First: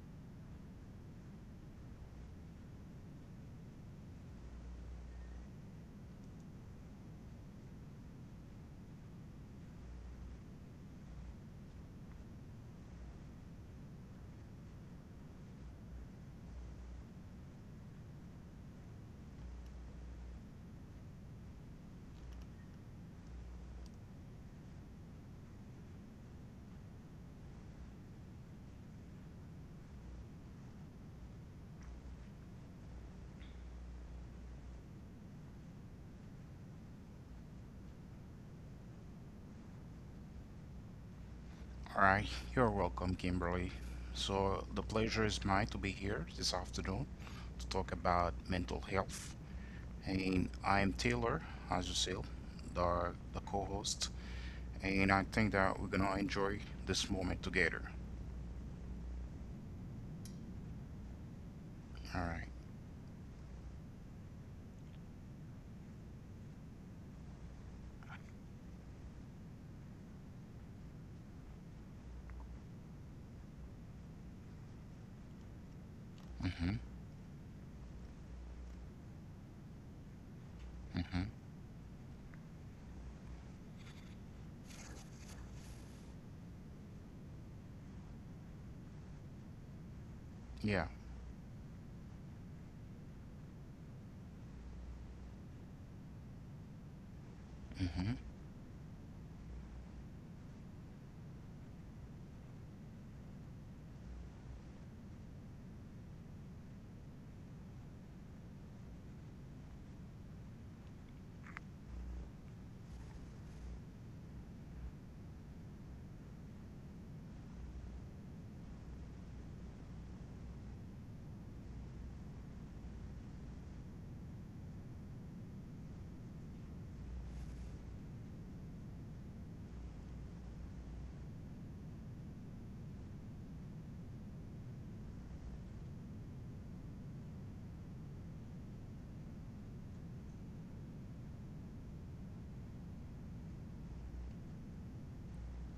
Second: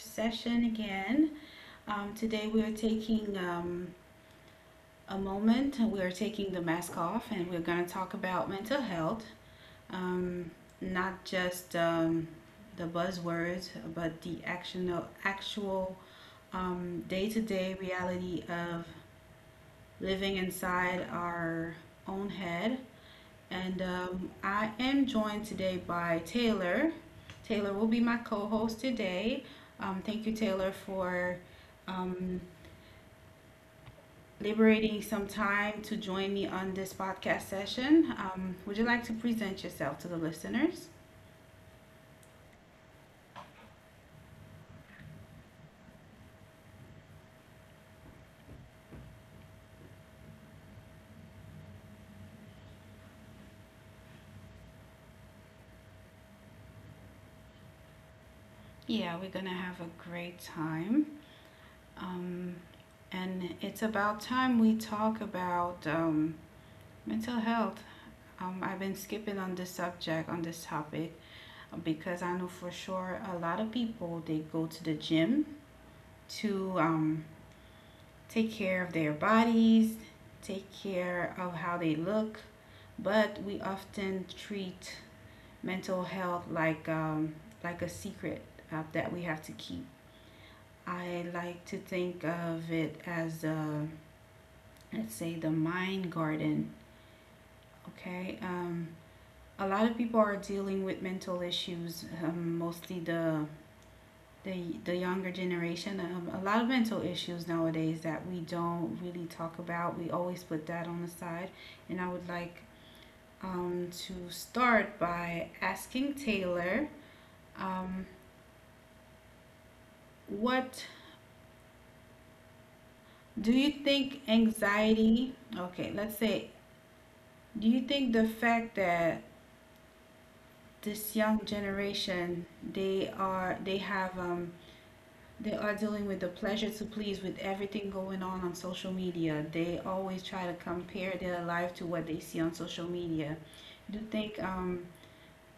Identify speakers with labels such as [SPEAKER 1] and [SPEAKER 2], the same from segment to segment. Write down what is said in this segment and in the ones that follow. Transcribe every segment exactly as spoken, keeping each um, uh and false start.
[SPEAKER 1] session again. Um, today we are taking um, a moment. We are taking the mask off, and we're going to talk about mental health. Um, not just um, the buzzwords, but the actual, actual um, day-to-day reality of living inside our own head. And um, I am joined today by Taylor. Taylor will be my co host today. Um, thank you, Taylor, for um, liberating some time to join me on this podcast session. Um, would you like to present yourself to the listeners?
[SPEAKER 2] Alright, you're welcome, Kimberly. So, the pleasure is mine to be here this afternoon to talk about mental health. And I am Taylor, as you see, the, the co host. And I think that we're gonna enjoy this moment together.
[SPEAKER 1] Yeah, we're going to have a great time.
[SPEAKER 2] Alright.
[SPEAKER 1] Um, and it's about time we talk about um, mental health. Um, I've been skipping on this subject, on this topic, because I know for sure a lot of people they go to the gym
[SPEAKER 2] Mm-hmm.
[SPEAKER 1] to um, take care of their bodies, take
[SPEAKER 2] Mm-hmm.
[SPEAKER 1] care of how they look, but we often treat mental health like um, like a secret uh, that we have to keep.
[SPEAKER 2] Yeah.
[SPEAKER 1] I like to think of it as uh, let's say, the mind garden.
[SPEAKER 2] Mm-hmm.
[SPEAKER 1] Okay, um, a lot of people are dealing with mental issues, um, mostly the the the younger generation. Um, a lot of mental issues nowadays that we don't really talk about. We always put that on the side, and I would like um, to start by asking Taylor, um, what do you think? Anxiety, okay, let's say, do you think the fact that this young generation they are they have um, They are dealing with the pleasure to please with everything going on on social media. They always try to compare their life to what they see on social media. I Do you think, um,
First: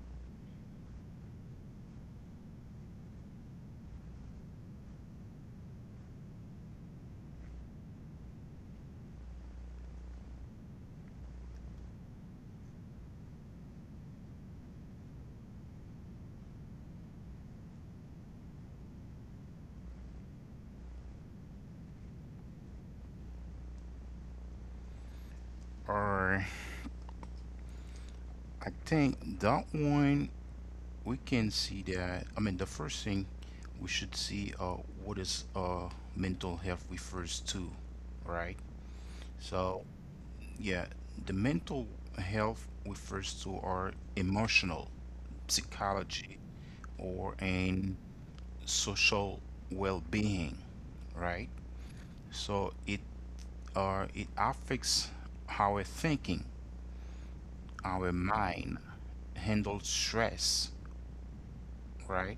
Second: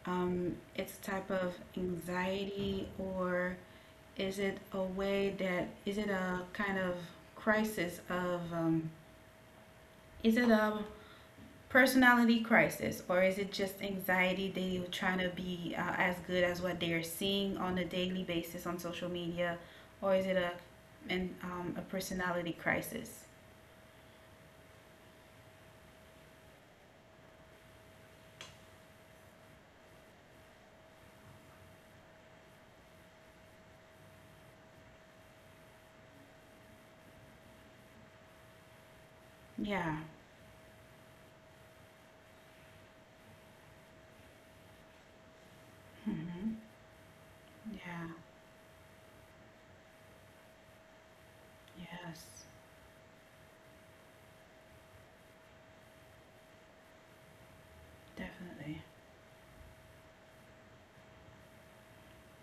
[SPEAKER 1] um, it's a type of anxiety, or is it a way, that is it a kind of crisis of, um, is it a personality crisis, or is it just anxiety they are trying to be uh, as good as what they're seeing on a daily basis on social media, or is it a and um, a personality crisis?
[SPEAKER 2] Alright. I think that one we can see that. I mean, the first thing we should see, uh, what is uh, mental health refers to, right? So,
[SPEAKER 1] Yeah.
[SPEAKER 2] yeah, the mental health refers to our emotional, psychology,
[SPEAKER 1] Hmm.
[SPEAKER 2] or an
[SPEAKER 1] Yeah.
[SPEAKER 2] social well-being, right?
[SPEAKER 1] Yes,
[SPEAKER 2] So it uh, it affects our thinking, our mind
[SPEAKER 1] definitely.
[SPEAKER 2] handles stress, right?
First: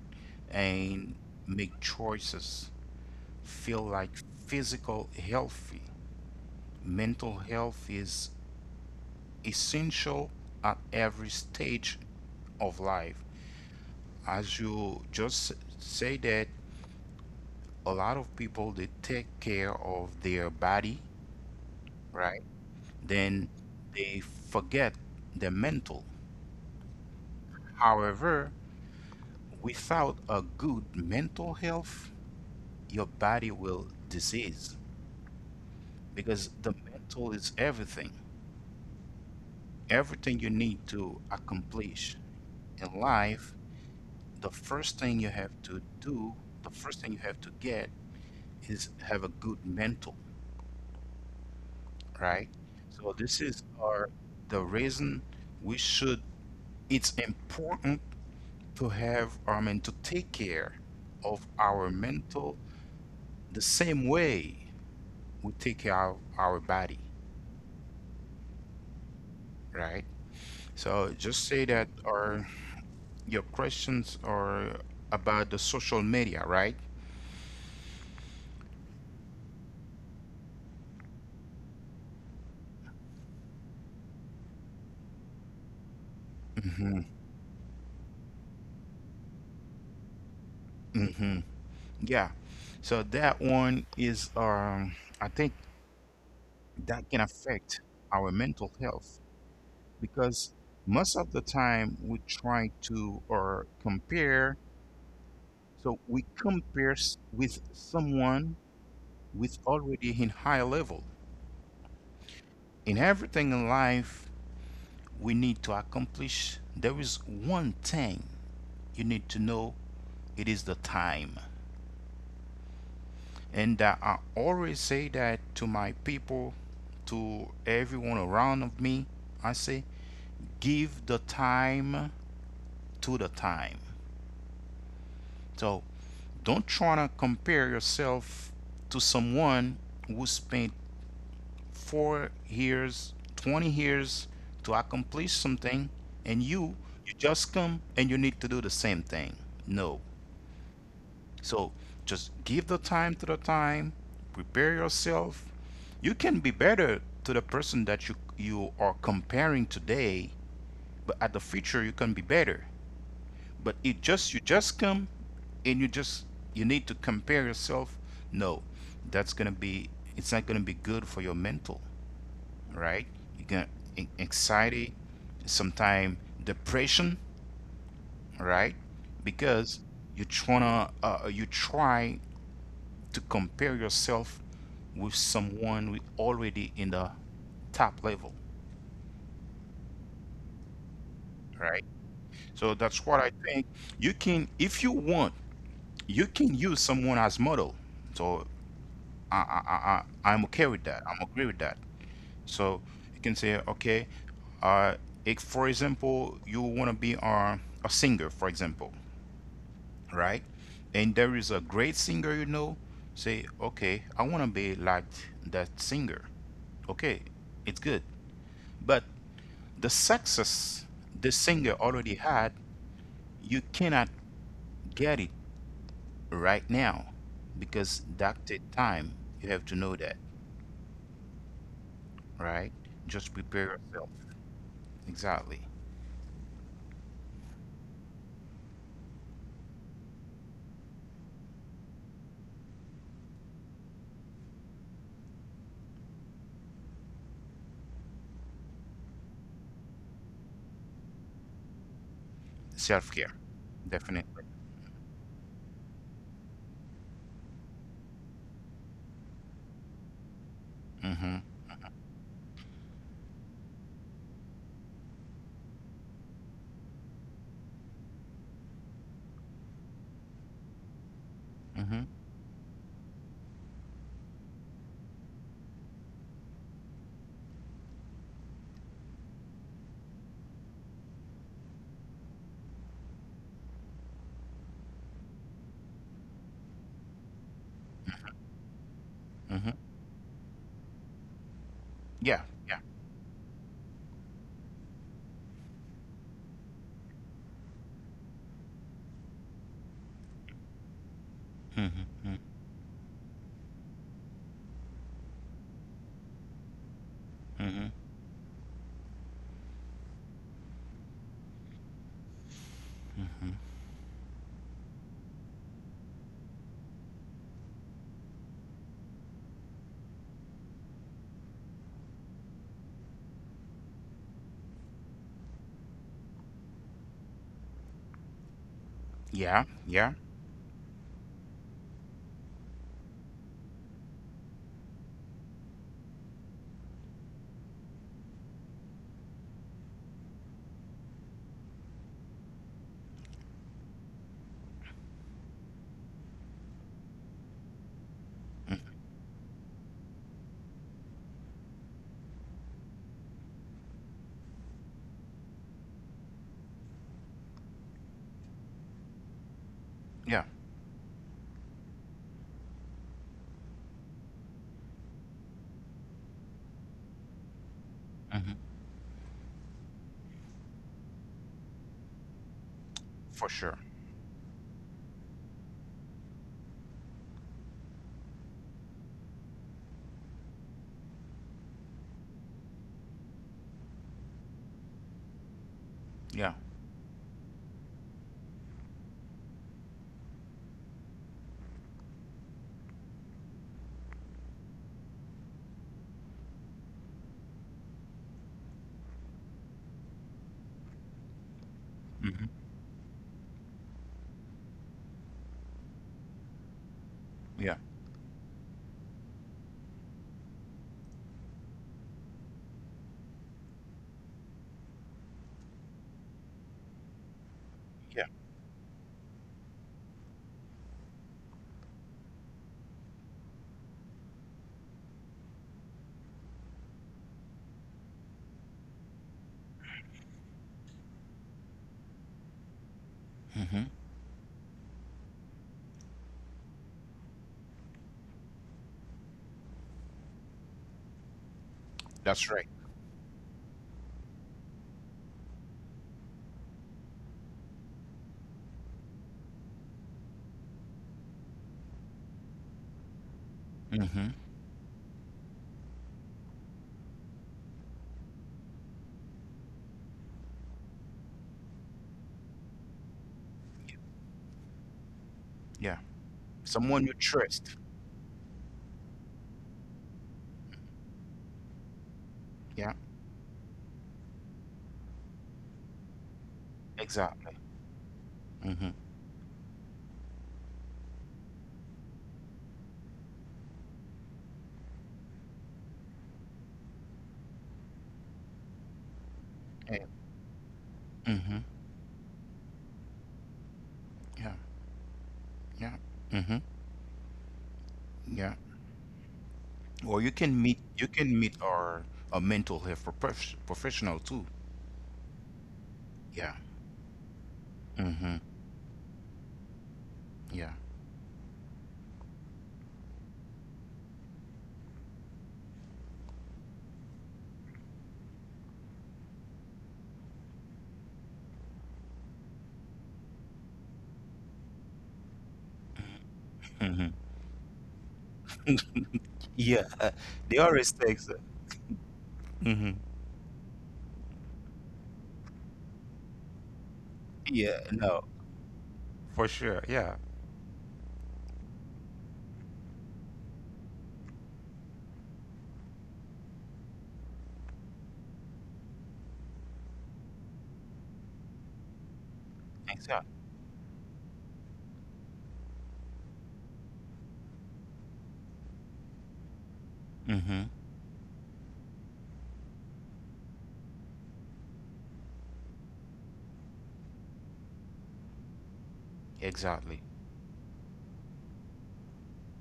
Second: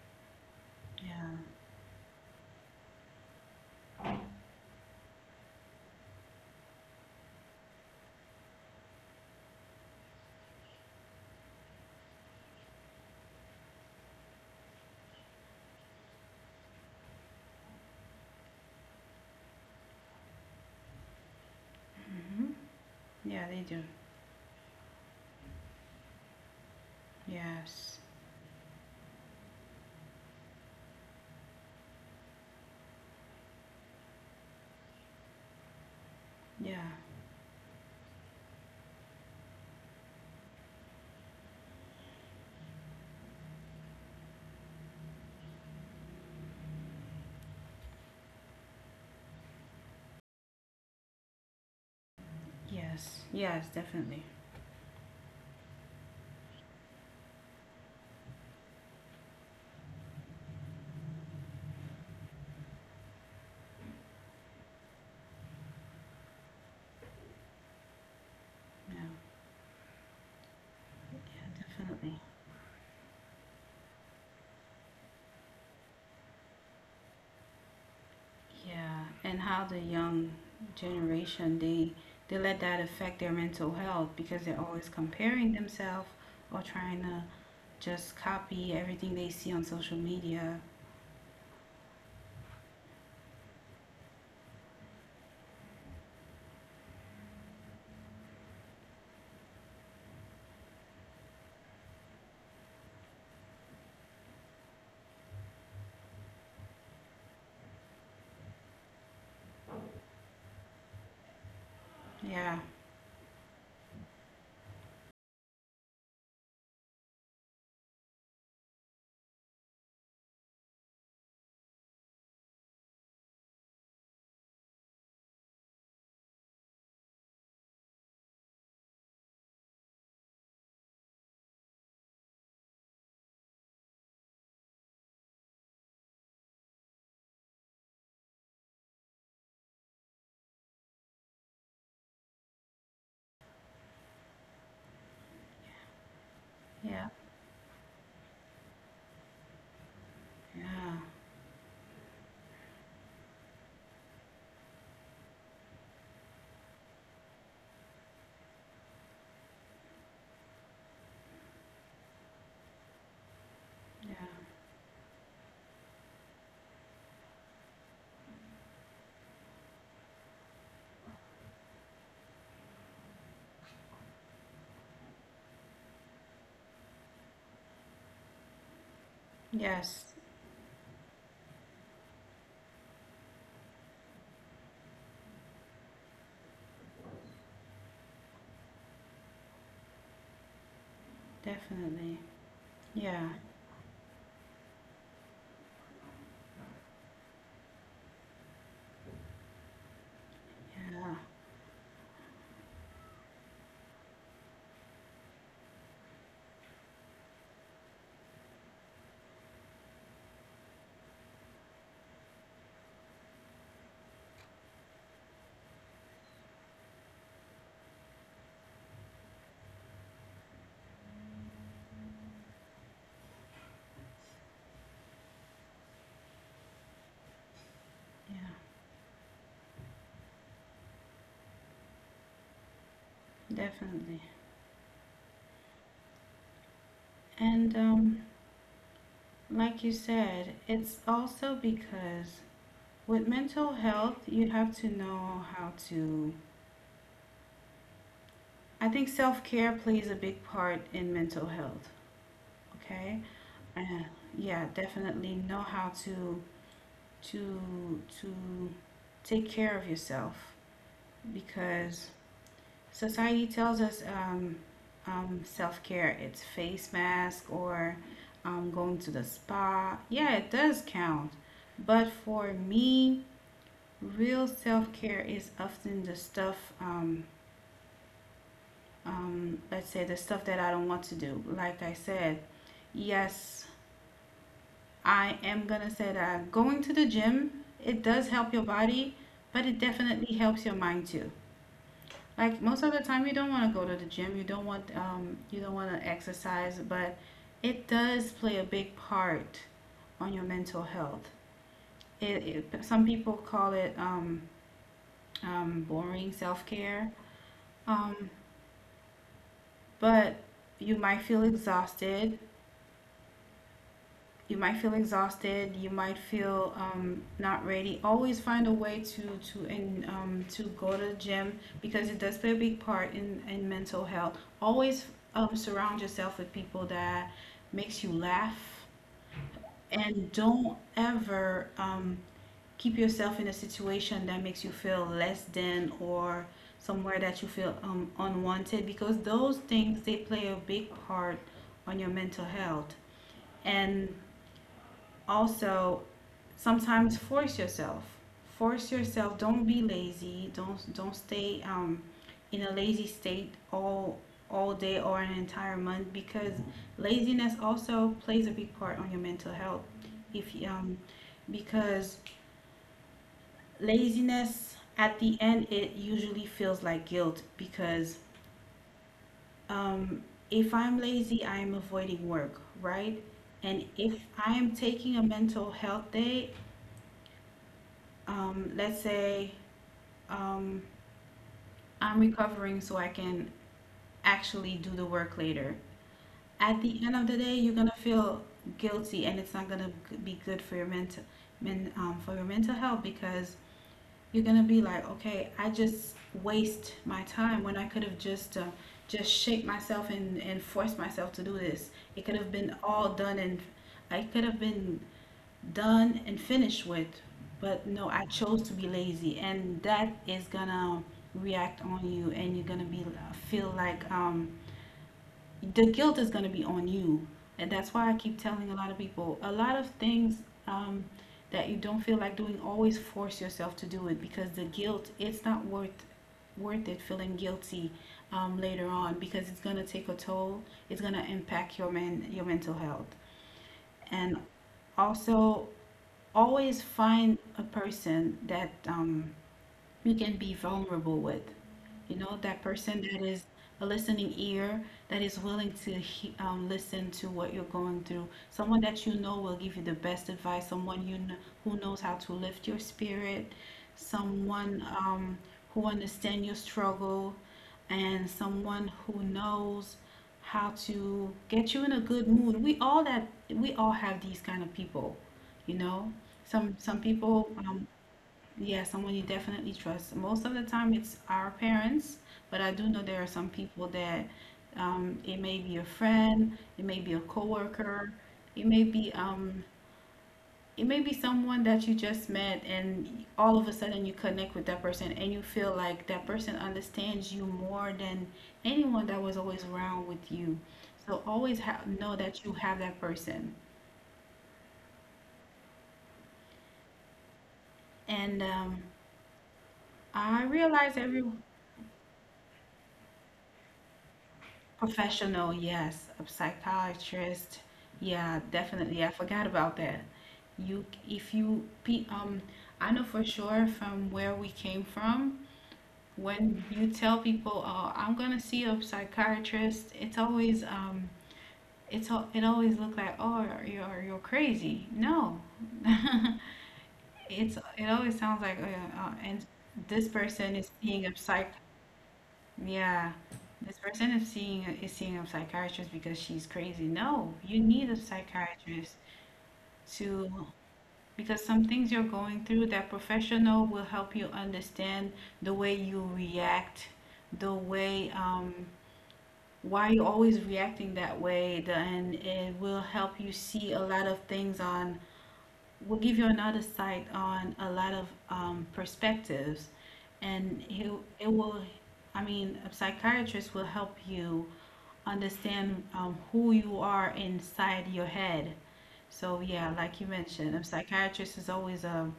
[SPEAKER 2] And
[SPEAKER 1] Yeah.
[SPEAKER 2] make choices, feel like physical healthy. Mental health is essential at every stage of life, as you just say that, a lot of people, they take care of their body, right?
[SPEAKER 1] Hmm. Yeah,
[SPEAKER 2] Then
[SPEAKER 1] they do.
[SPEAKER 2] they forget the mental.
[SPEAKER 1] Yes.
[SPEAKER 2] However, without a good mental health, your body will disease, because the
[SPEAKER 1] Yeah.
[SPEAKER 2] mental is everything. Everything you need to accomplish in life, the first thing you have to do, the first thing you have to get is have a good mental, right? So
[SPEAKER 1] Yes.
[SPEAKER 2] this is
[SPEAKER 1] Yes,
[SPEAKER 2] our
[SPEAKER 1] definitely.
[SPEAKER 2] the reason we should. It's important to have, I mean, to take care of our mental the same way we take care of our body,
[SPEAKER 1] Yeah.
[SPEAKER 2] right? So just
[SPEAKER 1] Yeah,
[SPEAKER 2] say that
[SPEAKER 1] definitely.
[SPEAKER 2] our your questions are about the social media, right?
[SPEAKER 1] Yeah, and how the young generation they they let that affect their mental health, because they're always comparing themselves, or trying
[SPEAKER 2] Mm-hmm.
[SPEAKER 1] to just copy everything they see on social media.
[SPEAKER 2] Mm-hmm. Yeah. So that one is, um, I think that can affect our mental health, because most of the time we try to or compare, so we compare s- with someone with already in high level.
[SPEAKER 1] Yeah,
[SPEAKER 2] In everything in life we need to accomplish there is one thing you need to know, it is the time. And uh, I always say that to my people, to everyone around of me I say, give the time to the time. So don't try to compare yourself to someone who spent four years, twenty years to accomplish something, and you,
[SPEAKER 1] yeah,
[SPEAKER 2] you just come and you need to do the same thing. No.
[SPEAKER 1] yeah,
[SPEAKER 2] So just give the time to the time, prepare yourself. You can be better to the person that you, you are comparing today, but at the future, you can be better. But it
[SPEAKER 1] yeah.
[SPEAKER 2] just you just come and you just you need to compare yourself. No, that's gonna be it's not gonna be good for your mental, right? You gonna e, anxiety, sometime depression, right? Because
[SPEAKER 1] Yes,
[SPEAKER 2] you tryna uh, uh, you try to compare yourself with someone who already in the top level, right?
[SPEAKER 1] definitely.
[SPEAKER 2] So that's what
[SPEAKER 1] Yeah,
[SPEAKER 2] I think. You can, if you want, you can use someone as model. So I, I, I, I'm okay with that.
[SPEAKER 1] yeah,
[SPEAKER 2] I'm agree with that. So you can say, okay, uh, if for example you want to be uh, a singer, for example, right? And there is a great singer you know. Say, okay, I want to be like that singer. Okay, it's good. But the success the singer already had, you cannot get it right now because
[SPEAKER 1] yeah,
[SPEAKER 2] that take time. You have to know that, right? Just prepare yourself.
[SPEAKER 1] definitely.
[SPEAKER 2] Exactly.
[SPEAKER 1] And um, Like you said, it's also because with mental health, you have to know how to... I think self care plays a big part in mental health.
[SPEAKER 2] Self care.
[SPEAKER 1] Okay, uh,
[SPEAKER 2] Definitely.
[SPEAKER 1] yeah, definitely know how to to to take care of yourself,
[SPEAKER 2] Mm-hmm.
[SPEAKER 1] because society tells us um, um, self care it's face mask or um, going to the spa. Yeah, it does count,
[SPEAKER 2] Mm-hmm.
[SPEAKER 1] but for me, real self care is often the stuff. Um, um, let's say the stuff that I don't want to do. Like I said, yes, I am gonna say that going to the gym, it does help your body, but it
[SPEAKER 2] Mm-hmm.
[SPEAKER 1] definitely helps your mind too.
[SPEAKER 2] Yeah.
[SPEAKER 1] Like most
[SPEAKER 2] Yeah.
[SPEAKER 1] of the time, you don't want to go to the gym, you don't want um, you don't want to exercise, but it does play a big part on your mental health. It,
[SPEAKER 2] Mm-hmm.
[SPEAKER 1] it some people call it, um, um, boring self-care,
[SPEAKER 2] Mm-hmm.
[SPEAKER 1] um, but you might feel exhausted,
[SPEAKER 2] Hmm.
[SPEAKER 1] you might feel exhausted, you might feel um, not ready. Always find a way to to and um, to go to the gym, because it does play a big part in in mental health. Always um, surround yourself with people that makes you laugh,
[SPEAKER 2] Yeah. Yeah.
[SPEAKER 1] and don't ever um, keep yourself in a situation that makes you feel less than, or somewhere that you feel um, unwanted, because those things they play a big part on your mental health. And also, sometimes force yourself force
[SPEAKER 2] Hmm.
[SPEAKER 1] yourself, don't be lazy, don't don't stay um in a lazy state, all all day or an entire month, because laziness also plays a big part on your mental health. If
[SPEAKER 2] Yeah.
[SPEAKER 1] you, um Because laziness at the end it usually feels like guilt, because
[SPEAKER 2] Mm-hmm.
[SPEAKER 1] um if I'm lazy I'm avoiding work, right?
[SPEAKER 2] For
[SPEAKER 1] And
[SPEAKER 2] sure.
[SPEAKER 1] if I am taking a mental health day, um, let's say, um, I'm recovering so I can actually do the work later.
[SPEAKER 2] Yeah.
[SPEAKER 1] At the end of the day, you're gonna feel guilty, and it's not gonna g- be good for your mental, men, um, for your mental health, because you're gonna be like, okay, I just waste my time when I could have just uh, just shaped myself and and forced myself to do this. It could have
[SPEAKER 2] Mm-hmm.
[SPEAKER 1] been all done, and I could have been done and finished with. But
[SPEAKER 2] Yeah.
[SPEAKER 1] no, I chose to be lazy, and that is gonna react on you, and you're gonna be uh, feel like, um, the guilt is gonna be on you, and that's why I keep
[SPEAKER 2] Yeah.
[SPEAKER 1] telling a lot of people a lot of things, um, that you don't feel like doing. Always force yourself to do it, because the guilt it's not worth worth it feeling guilty um, later on, because it's gonna take a toll. It's gonna impact your men your mental health,
[SPEAKER 2] Mm-hmm.
[SPEAKER 1] and also always find a person that, um, you can be vulnerable with. You know,
[SPEAKER 2] That's
[SPEAKER 1] that
[SPEAKER 2] right.
[SPEAKER 1] person that is a listening ear, that is willing to he, um, listen to what you're going through, someone that you know will give you the best advice, someone you kn- who knows how to lift your spirit,
[SPEAKER 2] Mm-hmm.
[SPEAKER 1] someone, um, who understands your struggle, and someone who knows how to get you in a good mood. We all that we all have these kind of people, you
[SPEAKER 2] Yeah.
[SPEAKER 1] know? some
[SPEAKER 2] Someone
[SPEAKER 1] some
[SPEAKER 2] you
[SPEAKER 1] people,
[SPEAKER 2] trust.
[SPEAKER 1] um, yeah, someone you definitely trust. Most of the time, it's our parents, but I
[SPEAKER 2] Yeah.
[SPEAKER 1] do know there are some people that, um, it may be a friend, it may be a
[SPEAKER 2] Exactly.
[SPEAKER 1] coworker, it
[SPEAKER 2] Mm-hmm.
[SPEAKER 1] may be um, it may be someone that you just met, and all of a sudden you connect with that person, and you feel like that person understands you more than anyone that was always
[SPEAKER 2] Yeah.
[SPEAKER 1] around with you. So
[SPEAKER 2] Mm-hmm.
[SPEAKER 1] always ha know that you have that person.
[SPEAKER 2] Yeah. Yeah. Mm-hmm. Yeah.
[SPEAKER 1] And um,
[SPEAKER 2] Or you
[SPEAKER 1] I
[SPEAKER 2] can meet you
[SPEAKER 1] realize every
[SPEAKER 2] can meet our a mental health prof- professional too.
[SPEAKER 1] Professional, yes, a
[SPEAKER 2] Yeah.
[SPEAKER 1] psychiatrist.
[SPEAKER 2] Mm-hmm.
[SPEAKER 1] Yeah, definitely. I forgot about that.
[SPEAKER 2] Yeah.
[SPEAKER 1] You, if you, pe- um, I know for sure, from where we came from, when you tell people, "Oh, I'm gonna see a psychiatrist," it's always, um, it's al- it always look like, "Oh, you're you're crazy." No,
[SPEAKER 2] Mm-hmm.
[SPEAKER 1] it's it always sounds like, uh, uh, and
[SPEAKER 2] Yeah, uh,
[SPEAKER 1] this
[SPEAKER 2] they
[SPEAKER 1] person is
[SPEAKER 2] always
[SPEAKER 1] seeing a
[SPEAKER 2] takes.
[SPEAKER 1] psych
[SPEAKER 2] Hmm.
[SPEAKER 1] yeah, this person is seeing is seeing a psychiatrist because she's crazy. No, you
[SPEAKER 2] Yeah,
[SPEAKER 1] need a
[SPEAKER 2] no,
[SPEAKER 1] psychiatrist
[SPEAKER 2] for sure. Yeah.
[SPEAKER 1] to, because some things you're going through, that professional will help you understand the way you react, the way, um why you're always reacting that way, the, and it will
[SPEAKER 2] Exactly.
[SPEAKER 1] help you see a lot of things, on will give you another sight on a lot of um, perspectives,
[SPEAKER 2] Mm-hmm.
[SPEAKER 1] and it it will. I mean, a psychiatrist will help you understand, um, who you are inside your head. So
[SPEAKER 2] Exactly.
[SPEAKER 1] yeah, like you mentioned, a psychiatrist is always a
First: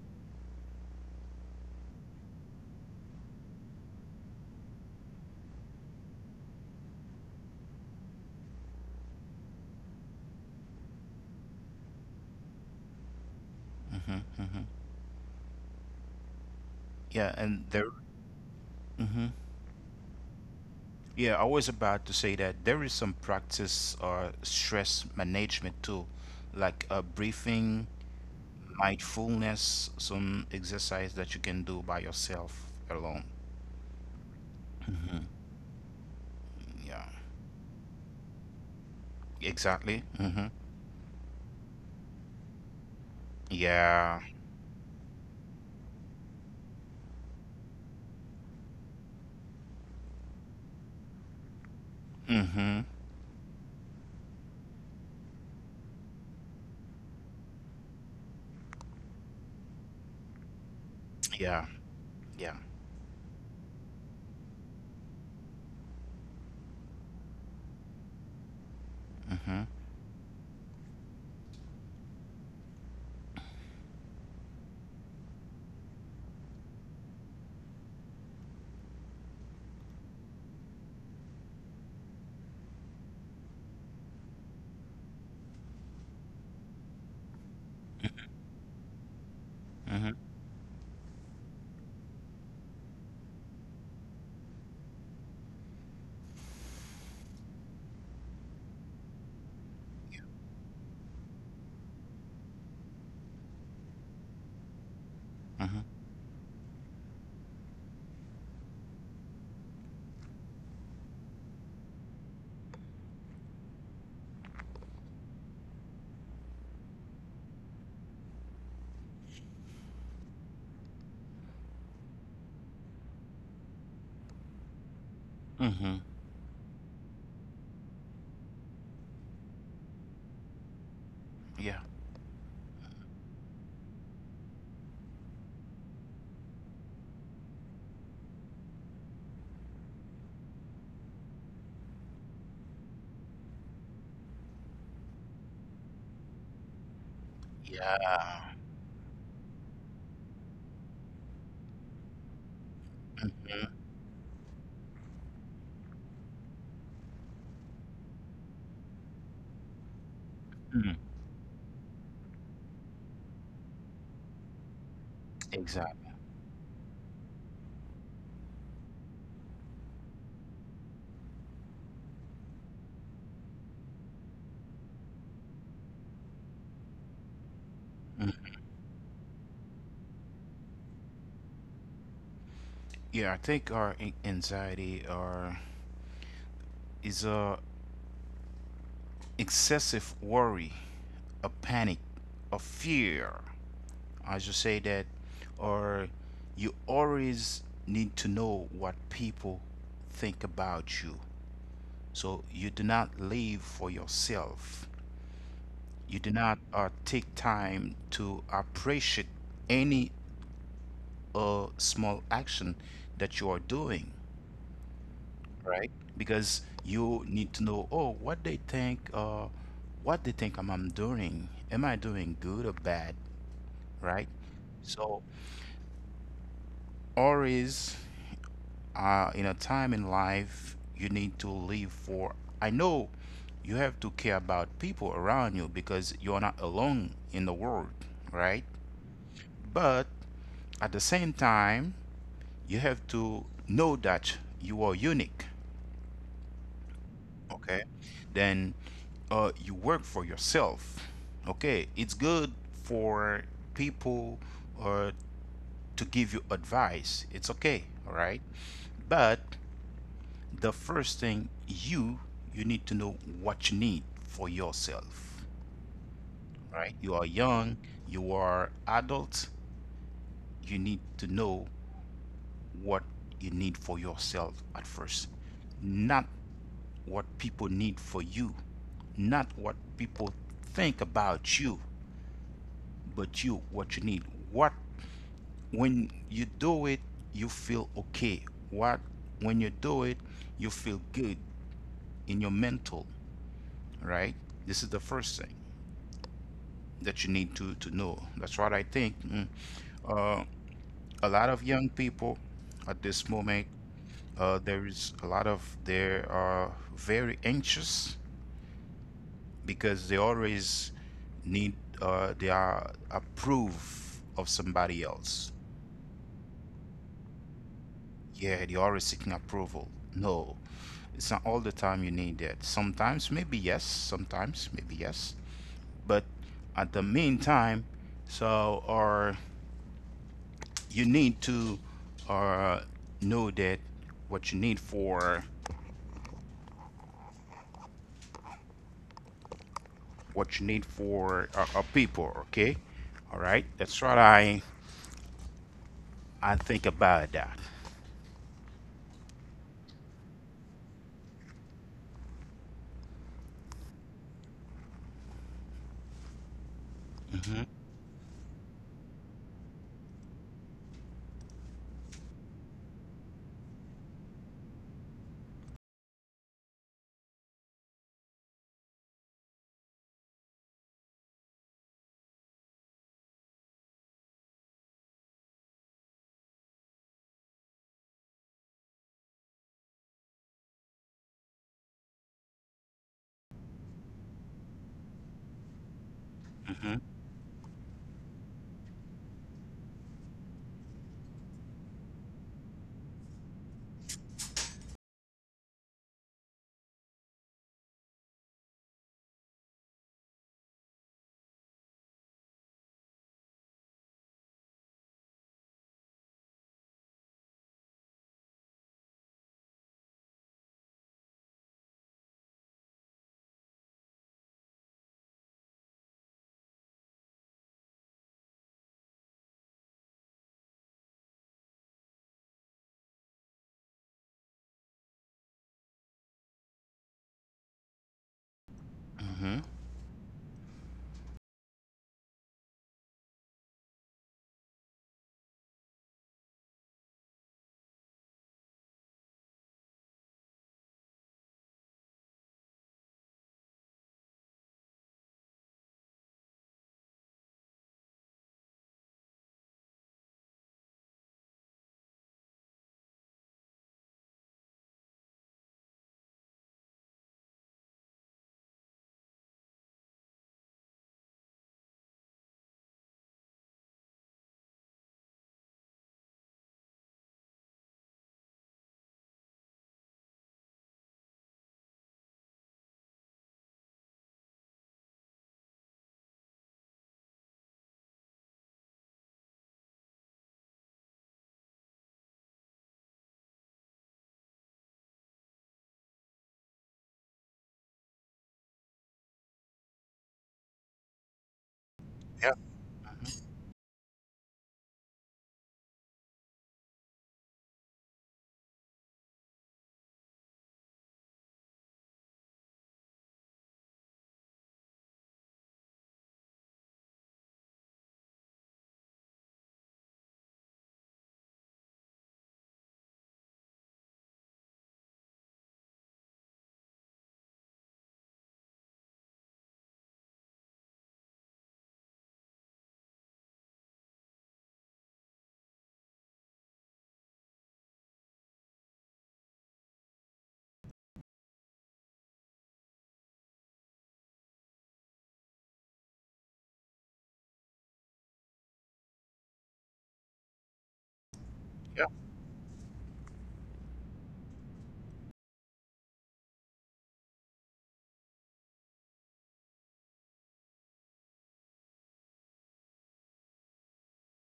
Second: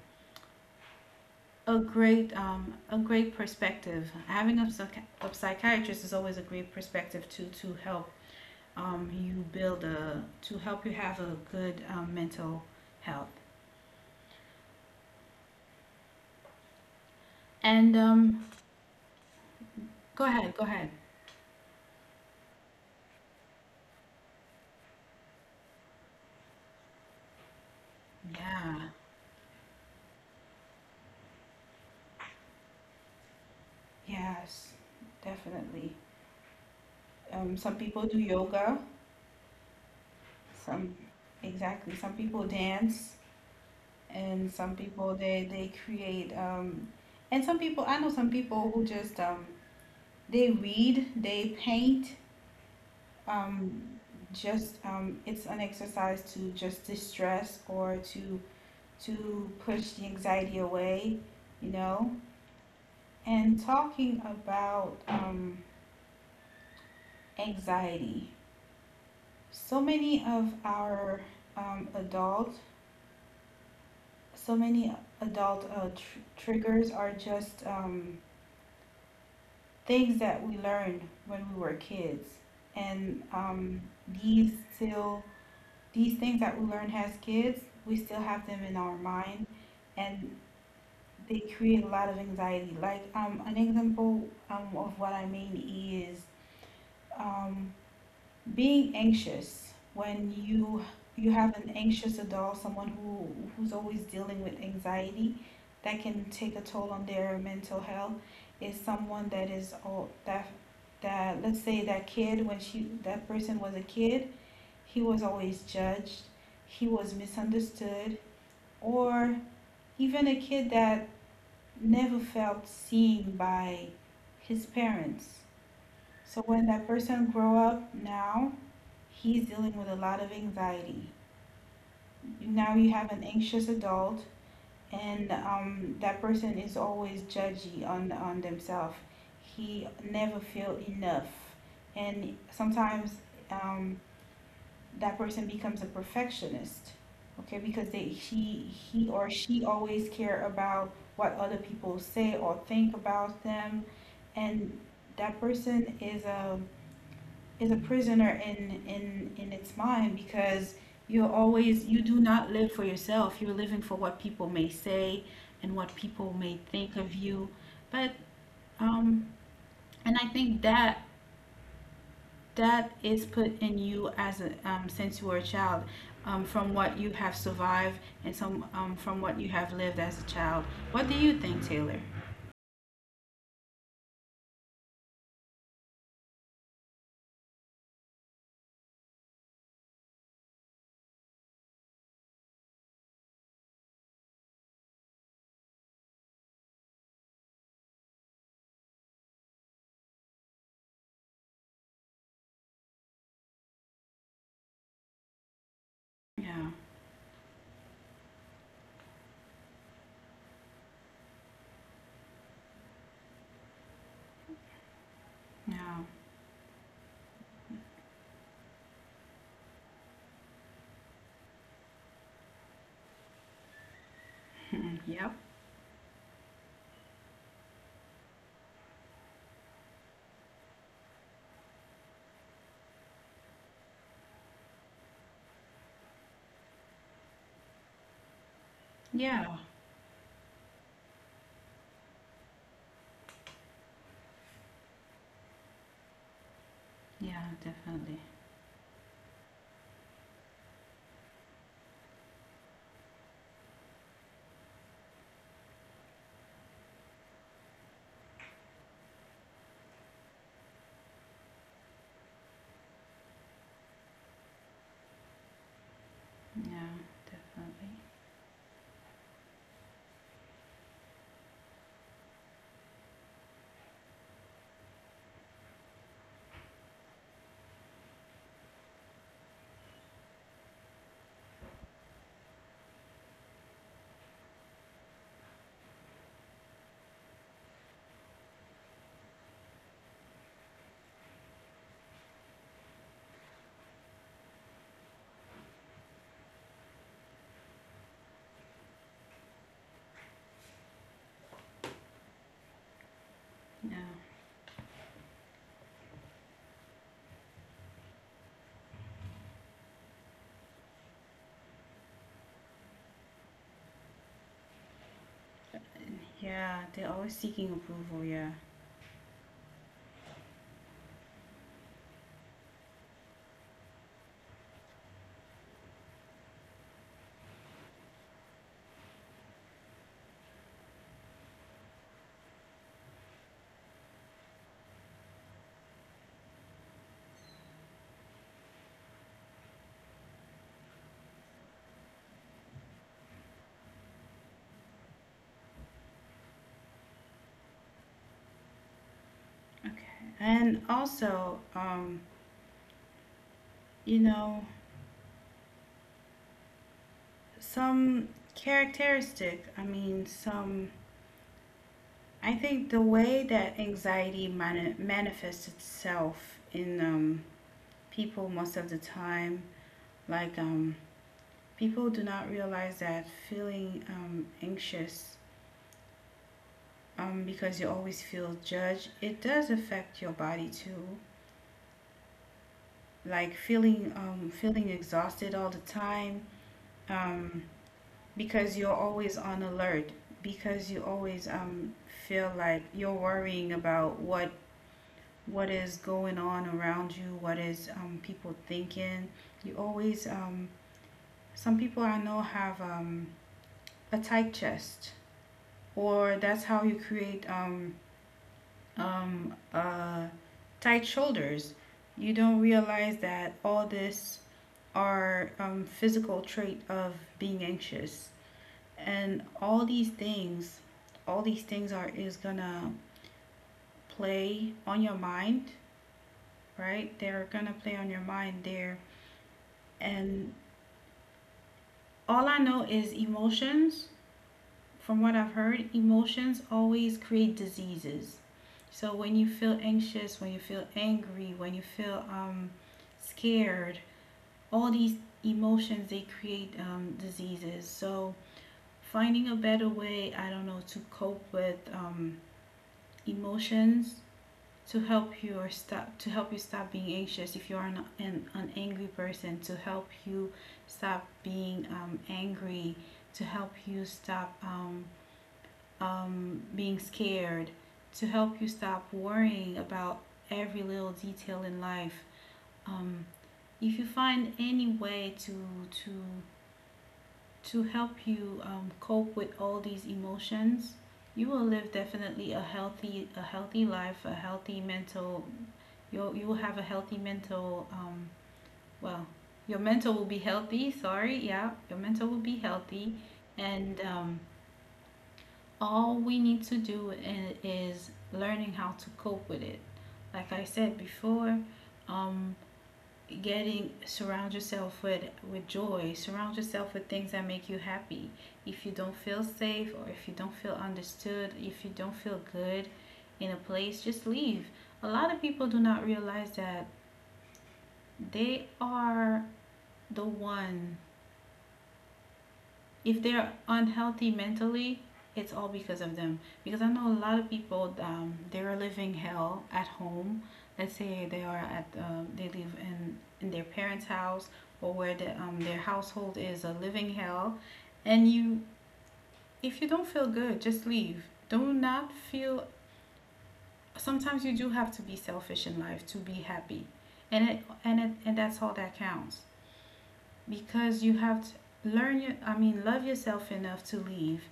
[SPEAKER 1] a great um, a great perspective. Having a, psych- a psychiatrist is always a great perspective to to help, um, you build a to help you have a good, um, mental health.
[SPEAKER 2] Mm-hmm. Mm-hmm. Yeah, and there.
[SPEAKER 1] And um,
[SPEAKER 2] Mm-hmm.
[SPEAKER 1] Go ahead, go ahead.
[SPEAKER 2] Yeah, I was about to say that there is some practice or stress management too, like a breathing,
[SPEAKER 1] Yeah,
[SPEAKER 2] mindfulness, some exercise that you can do by yourself alone.
[SPEAKER 1] yes,
[SPEAKER 2] Mm-hmm.
[SPEAKER 1] definitely.
[SPEAKER 2] Yeah,
[SPEAKER 1] Um, some people do yoga.
[SPEAKER 2] exactly. Mm-hmm.
[SPEAKER 1] Some Exactly. Some people dance.
[SPEAKER 2] Yeah.
[SPEAKER 1] And some people they they create um and some people, I know some people who just, um they read, they paint.
[SPEAKER 2] Mm-hmm.
[SPEAKER 1] um just um it's an exercise to just distress, or to to push the anxiety away, you
[SPEAKER 2] Yeah.
[SPEAKER 1] know?
[SPEAKER 2] Yeah.
[SPEAKER 1] And talking about, um anxiety. So
[SPEAKER 2] Mm-hmm.
[SPEAKER 1] many of our um adult so many adult uh, tr- triggers are just um things that we learned when we were kids, and um, these still these things that we learned as kids we still have them in our mind,
[SPEAKER 2] Mm-hmm.
[SPEAKER 1] and they create a lot of anxiety. Like, um, an example, um, of what I mean is, um, being anxious when, you you have an anxious adult, someone who who's always dealing with anxiety that
[SPEAKER 2] Mm-hmm.
[SPEAKER 1] can take a toll on their mental health, is someone that is all that that, let's say, that kid, when she that person was a kid, he was always judged, he was misunderstood, or even a kid that never felt seen by his parents,
[SPEAKER 2] Mm-hmm.
[SPEAKER 1] so when that person grow up now, he's dealing with a lot of anxiety.
[SPEAKER 2] Yeah.
[SPEAKER 1] Now you have an anxious adult, and, um, that person is always judgy on on themselves. He never feels enough, and sometimes, um, that person becomes a perfectionist. Okay, because they he
[SPEAKER 2] Yeah.
[SPEAKER 1] he or she always care about what other people say or think about
[SPEAKER 2] Mhm.
[SPEAKER 1] them, and that person is a is a prisoner in in in its mind because
[SPEAKER 2] Mm.
[SPEAKER 1] you always you do not live for yourself, you're living for what people may say and what
[SPEAKER 2] Exactly.
[SPEAKER 1] people may think of you. But um and I think that that is put in you as a um, since you were a child, um, from what you have survived, and some,
[SPEAKER 2] Mm.
[SPEAKER 1] um, from what you have lived as a child. What do you think, Taylor?
[SPEAKER 2] Yeah, I think our an- anxiety or is a excessive worry, a panic, a fear. I should say that, or you always need to know what people think about you. So you do not live for yourself. You do
[SPEAKER 1] Yeah.
[SPEAKER 2] not uh, take time to appreciate any uh, small action that you are doing.
[SPEAKER 1] Yeah.
[SPEAKER 2] Right? Because you need to know, oh, what they think, uh what they think I'm, I'm doing. Am I doing good or bad, right?
[SPEAKER 1] Yep.
[SPEAKER 2] So always, uh in a time in life, you need to live for, I know, you have to care about people around you because you're not alone in the world, right?
[SPEAKER 1] yeah
[SPEAKER 2] But at the same time you have to know that you are unique.
[SPEAKER 1] yeah Definitely.
[SPEAKER 2] Okay, then, uh, you work for yourself. Okay, it's good for people, uh, to give you advice, it's okay, all right. But the first thing you you need to know what you need for yourself,
[SPEAKER 1] Yeah.
[SPEAKER 2] right? You are
[SPEAKER 1] Definitely.
[SPEAKER 2] young, you are adult. You need to know what you need for yourself at first, not what people need for you, not what people think about you, but you, what you need. What, when you do it, you feel okay. What, when you do it, you feel good in your mental, right? This is the first thing that you need to, to know. That's what I think. mm, A lot of young people at this
[SPEAKER 1] Yeah.
[SPEAKER 2] moment, uh, there is a lot of, they are very anxious because they always need uh, they are approve of somebody else.
[SPEAKER 1] Yeah, they're always seeking approval, yeah.
[SPEAKER 2] Yeah, they're always seeking approval. No, it's not all the time you need that. Sometimes maybe yes, sometimes maybe yes, but at the meantime, so or you need to, uh, know that what you need for what you need for uh, uh, people. Okay, all right, that's what I I think about that.
[SPEAKER 1] Okay. And also, um, you know, some characteristic, I mean, some I think the way that anxiety mani- manifests itself in um people most of the time, like, um people do not realize that feeling um anxious, um because you always feel judged, it does affect your body too. Like feeling, um feeling exhausted all the time, um, because you're always on alert, because you always, um, feel like you're worrying about what what is going on around you, what is, um, people thinking. You always, um, some people I know have, um, a tight chest, or that's how you create, um, um, uh, tight shoulders. You don't realize that all this are, um, physical trait of being anxious. And all these things all these things are is gonna play on your mind. Right, they're gonna play on your mind there. And all I know is emotions. From what I've heard, emotions always create diseases. So when you feel anxious, when you feel angry, when you feel, um, scared, all these emotions, they create, um, diseases. So, finding a better way, I don't know, to cope with, um, emotions, to help you or stop to help you stop being anxious. If you are an, an, an angry person, to help you stop being, um, angry, to help you stop, um, um, being scared, to help you stop worrying about every little detail in life, um, if you find any way to to to help you, um, cope with all these emotions, you will live, definitely, a healthy a healthy life a healthy mental You'll you will have a healthy mental, um well, your mental will be healthy, sorry, yeah. Your mental will be
[SPEAKER 2] Yeah,
[SPEAKER 1] healthy, and um all we need to do i- is learning how to cope with it. Like I said before, um getting, surround yourself with with joy. Surround yourself with things that make you happy. If you don't feel safe, or if you don't feel understood, if you don't feel good in a place, just leave. A lot of people do not realize that they are the one. If they're unhealthy mentally, it's all because of them, because I know a lot of people, um, they are living hell at home. Let's say they are at, um, they live in in their parents house, or where the, um, their household is a living hell. And you, if you don't feel good, just leave, do not
[SPEAKER 2] yeah.
[SPEAKER 1] feel. Sometimes you do have to be selfish in life to be happy, and it and it and that's all that counts, because you have to learn your, I mean, love yourself enough to leave,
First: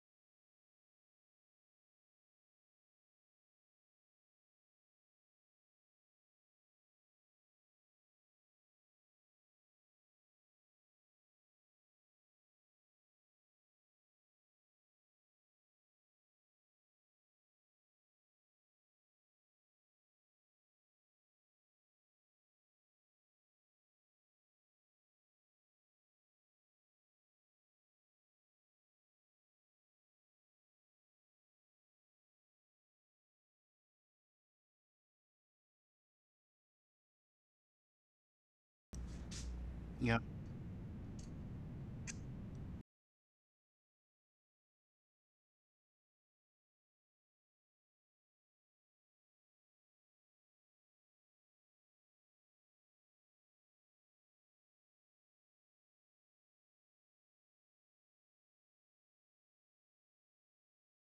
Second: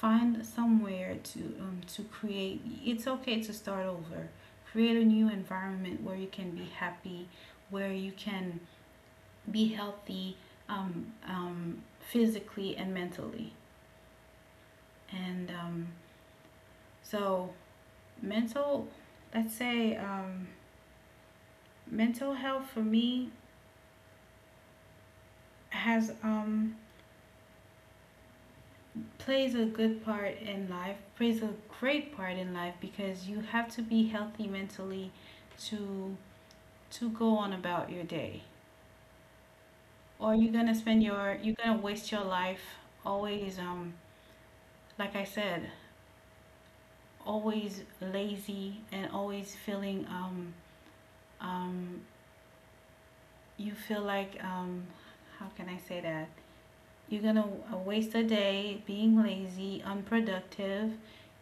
[SPEAKER 1] find somewhere to, um, to create, it's okay to start over, create a new environment where you can be happy, where you can be healthy, um, um, physically and mentally, and, um, so mental, let's say, um, mental health for me has, um, plays a good part in life, plays a great part in life, because you have to be healthy mentally to to go on about your day. Or
[SPEAKER 2] Yeah.
[SPEAKER 1] you're gonna spend your you're gonna waste your life, always, um like I said, always lazy and always feeling, um um you feel like, um how can I say that? You're gonna, uh, waste a day being lazy, unproductive.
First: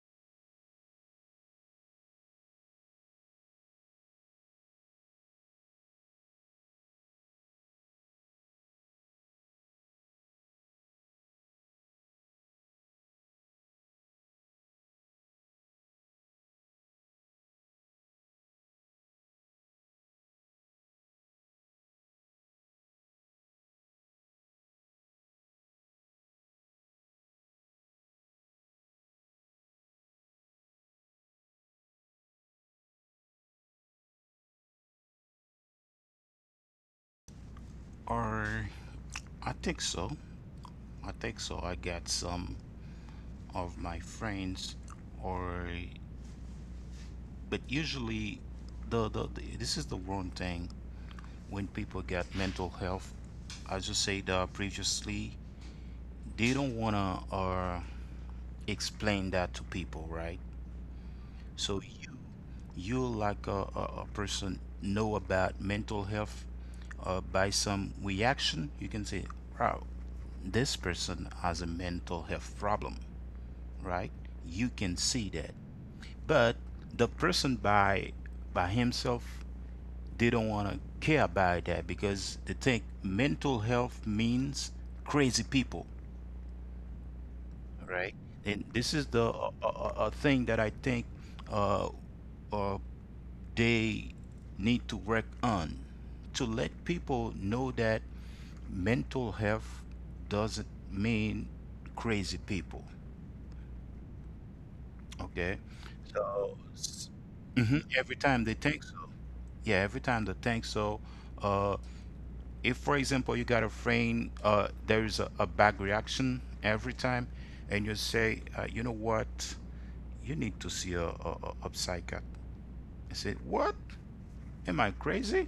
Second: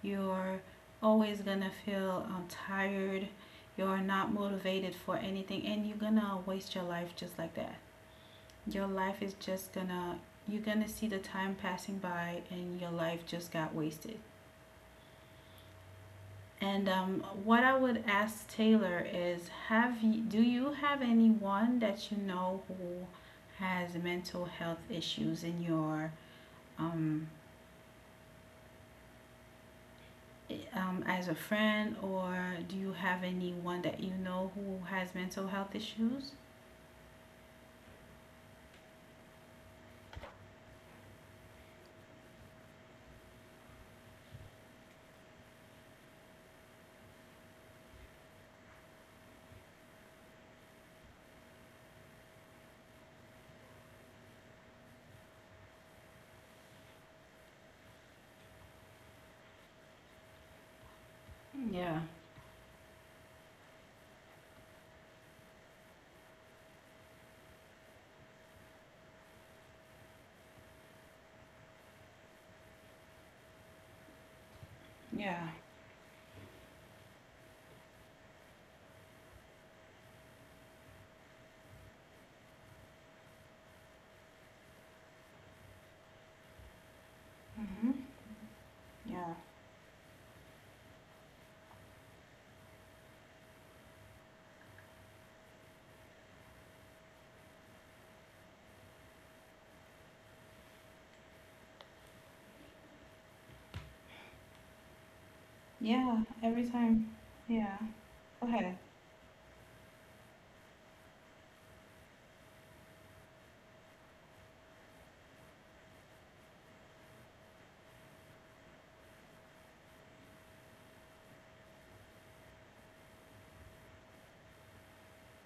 [SPEAKER 1] You're always gonna feel, um, tired. You're not motivated for anything, and you're gonna waste your life just like that. Your life is just gonna, you're gonna see the time passing by, and your life just got wasted. And, um, what I would ask Taylor is, have you, do you have anyone that you know who has mental health issues in your, um, um, as a friend, or do you have anyone that you know who has mental health issues?
[SPEAKER 2] Or I think so. I think so. I got some of my friends, or but usually, the, the, the this is the one thing when people get mental health. As you said, uh, previously, they don't wanna, uh, explain that to people, right? So
[SPEAKER 1] Yeah.
[SPEAKER 2] you you like a, a, a person know about mental health, uh, by some reaction, you can say, wow, this person has a mental health problem, right? You can see
[SPEAKER 1] Yeah.
[SPEAKER 2] that. But the person by by himself, they don't want to care about that because they think mental health means crazy people,
[SPEAKER 1] Mm-hmm.
[SPEAKER 2] right? And this is the
[SPEAKER 1] Yeah.
[SPEAKER 2] uh, uh, uh, uh, thing that I think, uh, uh, they need to work on, to let people know that mental health doesn't mean crazy people. Okay,
[SPEAKER 1] Yeah.
[SPEAKER 2] so
[SPEAKER 1] Every
[SPEAKER 2] s-
[SPEAKER 1] time. Yeah.
[SPEAKER 2] mhm, every time
[SPEAKER 1] Go
[SPEAKER 2] they
[SPEAKER 1] ahead.
[SPEAKER 2] think so, yeah, every time they think so. Uh, if, for example, you got a friend, uh, there is a, a bad reaction every time, and you say, uh, you know what, you need to see a, a, a a psychiatrist. I said, what? Am I crazy?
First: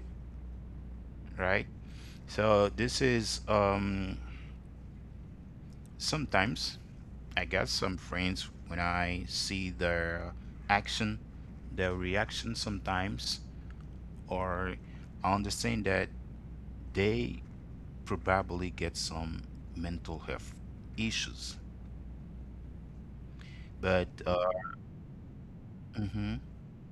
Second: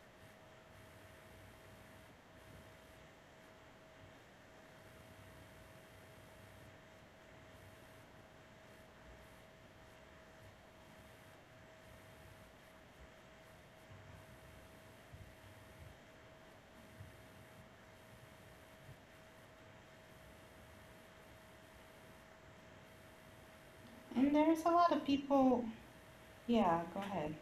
[SPEAKER 2] Right? So this is um sometimes I got some friends when I see their action, their reaction sometimes, or I understand that they probably get some mental health issues.
[SPEAKER 1] And
[SPEAKER 2] But
[SPEAKER 1] there's a
[SPEAKER 2] uh,
[SPEAKER 1] lot of people. Yeah.
[SPEAKER 2] hmm,
[SPEAKER 1] Go ahead.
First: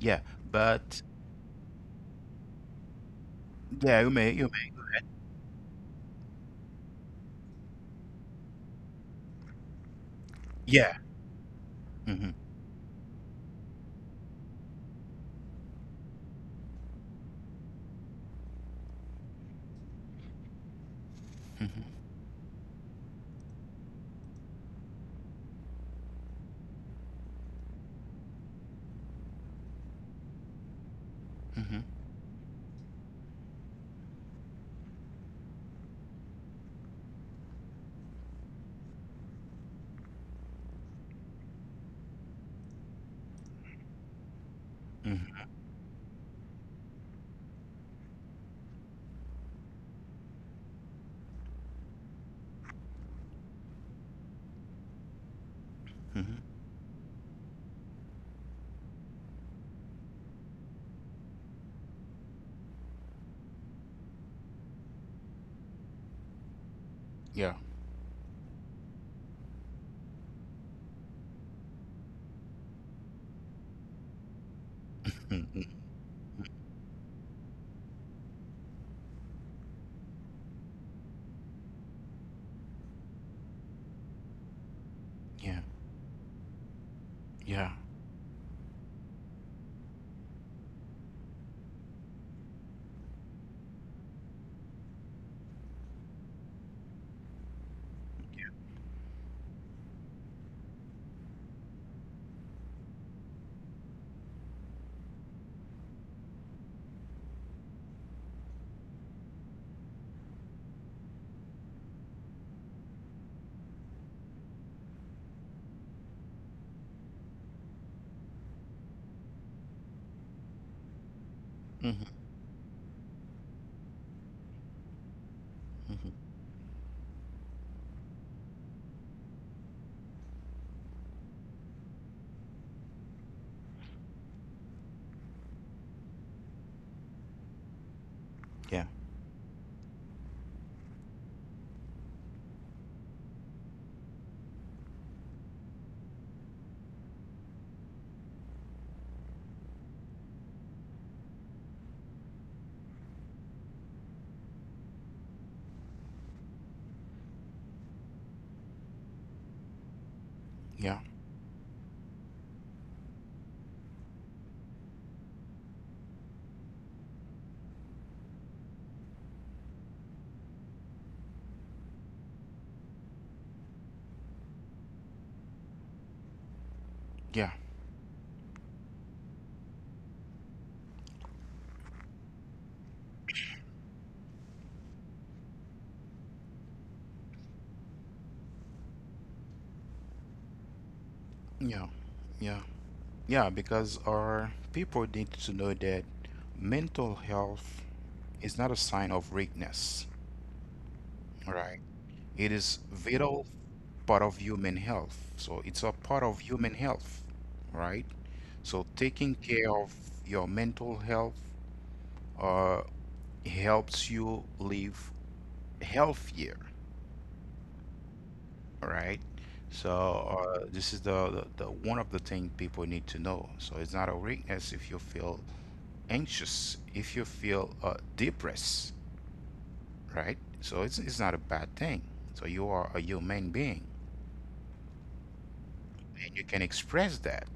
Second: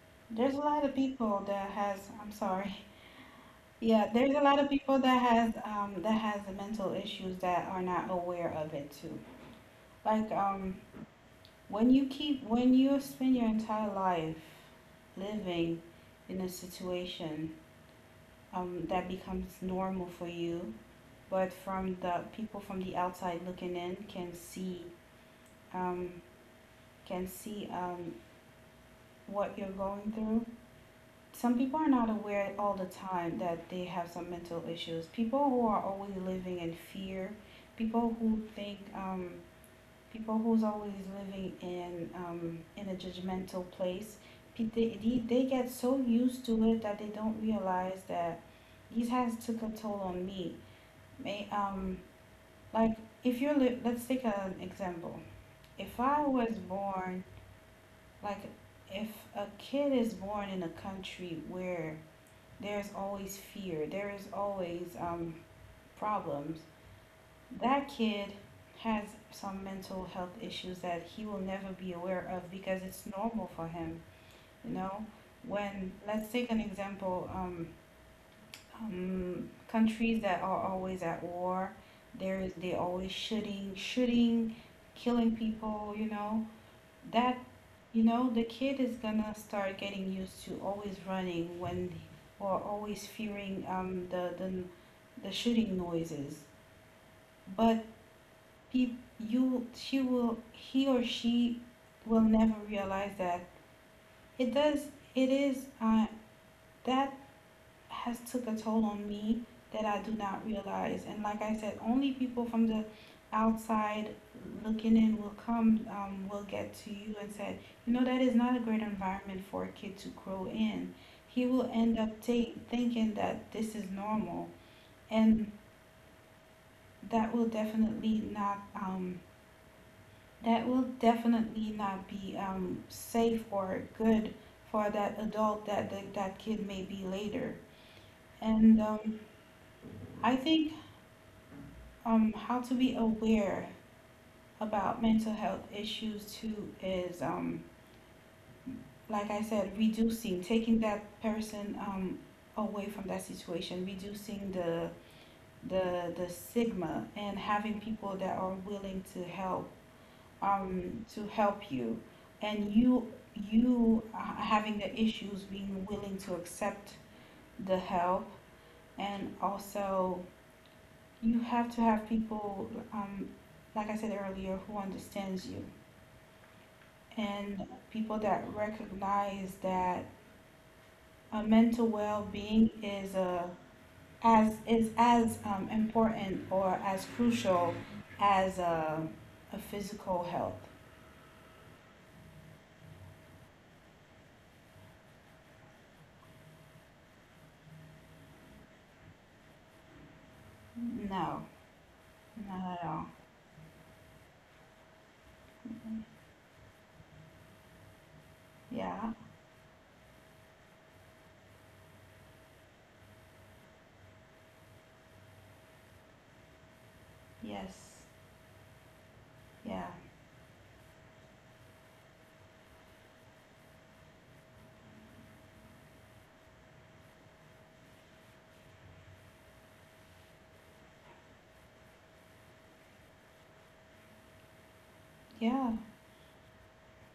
[SPEAKER 2] yeah,
[SPEAKER 1] There's a lot of
[SPEAKER 2] but
[SPEAKER 1] people that has. I'm sorry.
[SPEAKER 2] yeah, you
[SPEAKER 1] Yeah.
[SPEAKER 2] may, you
[SPEAKER 1] There's a lot of
[SPEAKER 2] may,
[SPEAKER 1] people that has, um that has the mental issues that are not aware of it too. Like, um
[SPEAKER 2] yeah,
[SPEAKER 1] when you
[SPEAKER 2] Hmm.
[SPEAKER 1] keep when you spend your entire life living in a situation, um, that becomes normal for you, but
[SPEAKER 2] Hmm.
[SPEAKER 1] from the people from the outside looking in can see, um, can see um, what you're going through.
[SPEAKER 2] Hmm.
[SPEAKER 1] Some people are not aware all the time that they have some mental issues. People who are always living in fear, people who think, um, people who's always living in, um, in a judgmental place, pe- they,
[SPEAKER 2] Hmm.
[SPEAKER 1] they, they get so used to it that they don't realize that these has took a toll on me. May, um, like, if you're li- let's take an example.
[SPEAKER 2] Hmm.
[SPEAKER 1] If i was born like if a kid is born in a country where there's always fear, there is always, um, problems,
[SPEAKER 2] Yeah.
[SPEAKER 1] that kid has some mental health issues that he will never be aware of because it's normal for him, you know. When, let's take an example, um, um, countries that are always at war, there is, they always shooting shooting
[SPEAKER 2] Yeah,
[SPEAKER 1] killing people, you know.
[SPEAKER 2] yeah,
[SPEAKER 1] That, you know, the kid is gonna start getting used to always running when, or always fearing, um, the, the the shooting noises. But he, you, she will, he or she will never realize that it does. It is, uh, that has took a toll on me that I do not realize. And like I said, only people from the outside looking in will come, um, will get to you and say, you know, that is not a great environment for a kid to grow in. He
[SPEAKER 2] Hmm.
[SPEAKER 1] will end up ta- thinking that this is normal, and
[SPEAKER 2] Hmm.
[SPEAKER 1] that will definitely not, um, that will definitely not be, um, safe or good for that adult that that, that kid may be later.
[SPEAKER 2] Yeah,
[SPEAKER 1] And, um, I think, um, how to be aware about mental health issues too is, um, like I said, reducing, taking that person, um, away from that situation, reducing the the the stigma, and having people that are willing to help,
[SPEAKER 2] yeah,
[SPEAKER 1] um, to help you, and you you having the issues, being willing to accept the help. And also, you have to have people, um, like I said earlier, who understands you,
[SPEAKER 2] yeah,
[SPEAKER 1] and people that recognize that, uh, mental well-being is a as is as um, important or as crucial as a, a physical health.
[SPEAKER 2] yeah. Yeah. Yeah, because our people need to know that mental health is not a sign of weakness, right?
[SPEAKER 1] No,
[SPEAKER 2] It is
[SPEAKER 1] not at
[SPEAKER 2] vital
[SPEAKER 1] all.
[SPEAKER 2] part of human health. So it's a part of human health, right? So taking
[SPEAKER 1] Yeah.
[SPEAKER 2] care of your mental health, uh, helps you live healthier,
[SPEAKER 1] Yes.
[SPEAKER 2] right? So
[SPEAKER 1] Yeah.
[SPEAKER 2] uh, this is the, the, the one of the things people need to know. So it's not a weakness if you feel anxious, if you feel, uh, depressed, right? So it's, it's not a bad thing. So you are a human being
[SPEAKER 1] Yeah.
[SPEAKER 2] and you can express that.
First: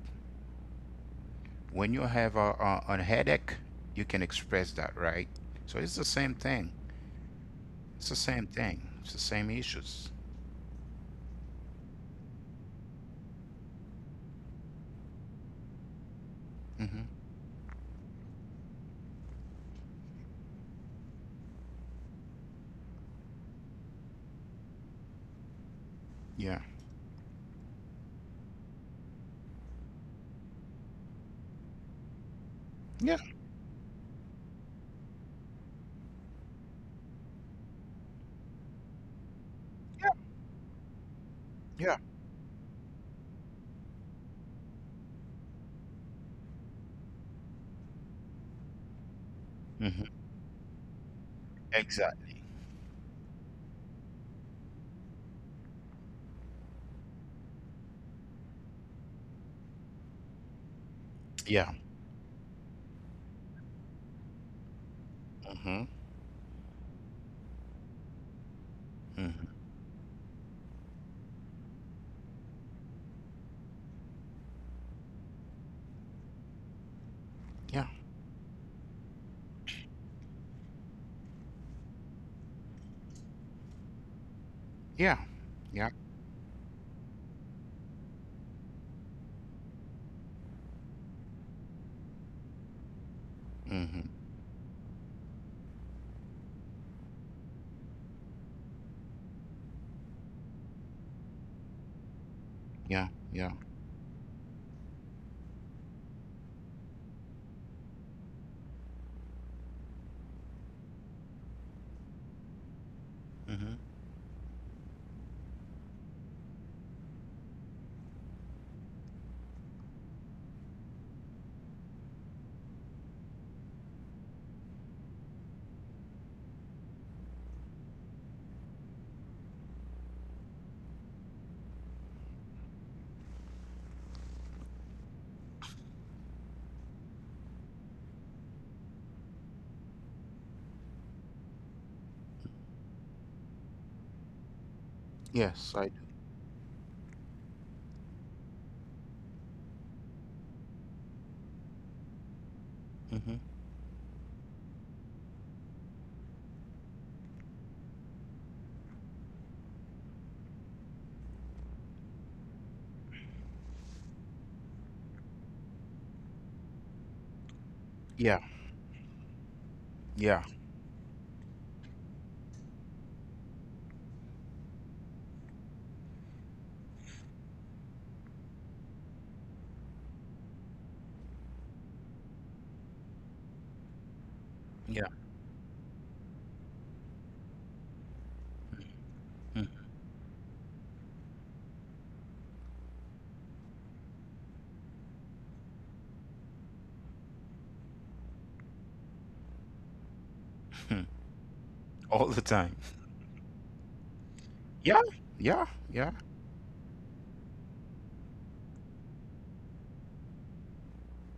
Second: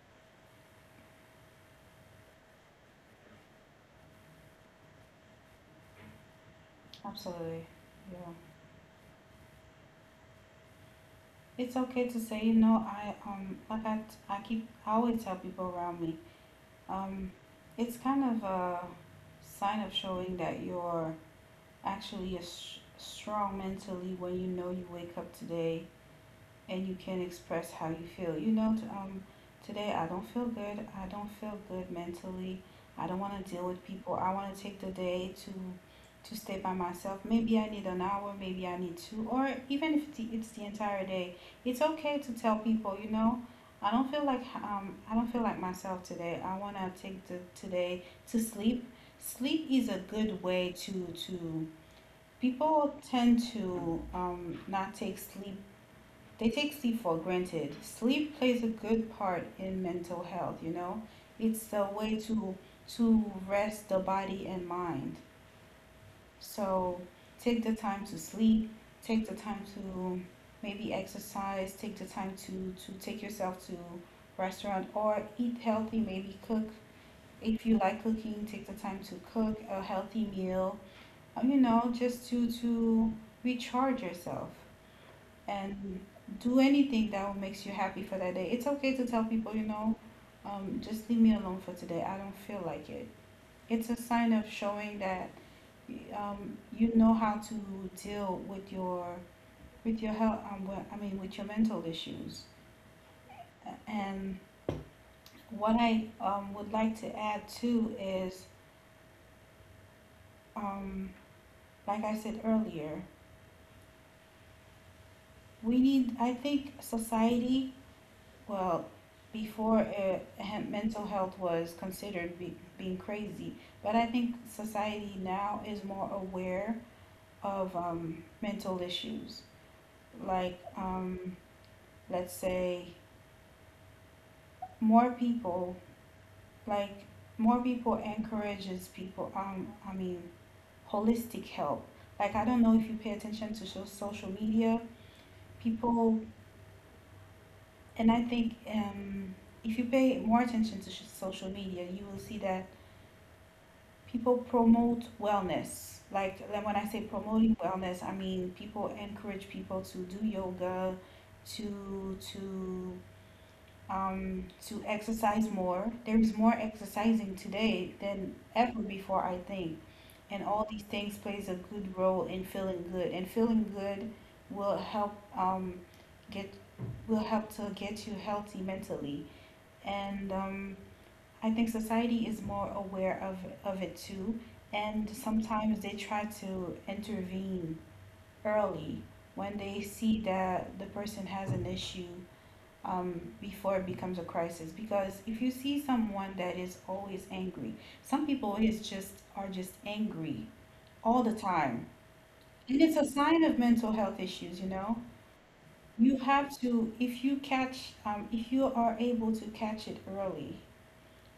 [SPEAKER 2] When you have a, a, a headache, you can express that, right? So it's the same thing.
[SPEAKER 1] Absolutely.
[SPEAKER 2] It's the
[SPEAKER 1] Yeah.
[SPEAKER 2] same thing. It's the same issues.
[SPEAKER 1] It's okay to say, you know, I um like I, I keep, I always tell people around me,
[SPEAKER 2] Hmm.
[SPEAKER 1] um, it's kind of a sign of showing that you're actually a s strong mentally when, you know, you wake up today
[SPEAKER 2] Yeah.
[SPEAKER 1] and you can express how you feel. You know, um, today I don't feel good. I don't feel good mentally. I don't
[SPEAKER 2] Yeah.
[SPEAKER 1] want to deal with people. I want to take the day to to stay by myself. Maybe I need an hour. Maybe I need two, or even if
[SPEAKER 2] Yeah.
[SPEAKER 1] it's the, it's the entire day, it's
[SPEAKER 2] Yeah.
[SPEAKER 1] okay to tell people. You know, I don't feel like, um I don't feel like myself today. I want to take the today to sleep. Sleep
[SPEAKER 2] Hmm.
[SPEAKER 1] is a good way to to
[SPEAKER 2] Exactly.
[SPEAKER 1] people tend to, um, not take sleep, they take sleep for granted. Sleep plays a good part in mental health, you know.
[SPEAKER 2] Yeah.
[SPEAKER 1] It's a way to to rest the body and mind.
[SPEAKER 2] Hmm.
[SPEAKER 1] So take the time to sleep, take
[SPEAKER 2] Hmm.
[SPEAKER 1] the time to maybe exercise, take the time to to take yourself to restaurant or eat healthy, maybe cook.
[SPEAKER 2] Yeah.
[SPEAKER 1] If you like cooking, take the time to cook a healthy meal. uh, You know, just to to recharge yourself,
[SPEAKER 2] Yeah. Yeah.
[SPEAKER 1] and do anything that will makes you happy for that day. It's okay to tell people, you know, um, just leave me alone for today. I don't feel like it. It's a
[SPEAKER 2] Hmm.
[SPEAKER 1] sign of showing that, um, you know how to deal with your with your health. Um, well, I mean, with your mental issues.
[SPEAKER 2] Yeah. Yeah.
[SPEAKER 1] And what I, um, would like to add too is, um, like I said earlier,
[SPEAKER 2] Hmm.
[SPEAKER 1] we need. I think society. Well, before, uh, he- mental health was considered be- being crazy, but I think society now is more aware of, um, mental issues. Like, um, let's say, more people, like, more people encourages people. Um, I mean, holistic help. Like, I don't know if you pay attention to so- social media,
[SPEAKER 2] Yes. I.
[SPEAKER 1] people, and I think, um, if you pay more attention to sh- social media, you will see that
[SPEAKER 2] Hmm.
[SPEAKER 1] people promote wellness. Like then when I say promoting wellness, I mean people encourage people to do yoga, to to um, to exercise more. There's more exercising today than
[SPEAKER 2] Yeah.
[SPEAKER 1] ever before, I think. And
[SPEAKER 2] Yeah.
[SPEAKER 1] all these things plays a good role in feeling good. And feeling good will help um, get will help to get you healthy mentally. And um, I think society is more aware of of it too,
[SPEAKER 2] Yeah.
[SPEAKER 1] and sometimes they try to intervene early when
[SPEAKER 2] Mm.
[SPEAKER 1] they see that the person has an issue, um, before it becomes a crisis. Because if you see someone that is always angry, some people is just are just angry all the time,
[SPEAKER 2] all the time.
[SPEAKER 1] and it's a sign of mental health issues. You know,
[SPEAKER 2] Yeah, yeah, yeah,
[SPEAKER 1] you have to if you catch um, if you are able to catch it early,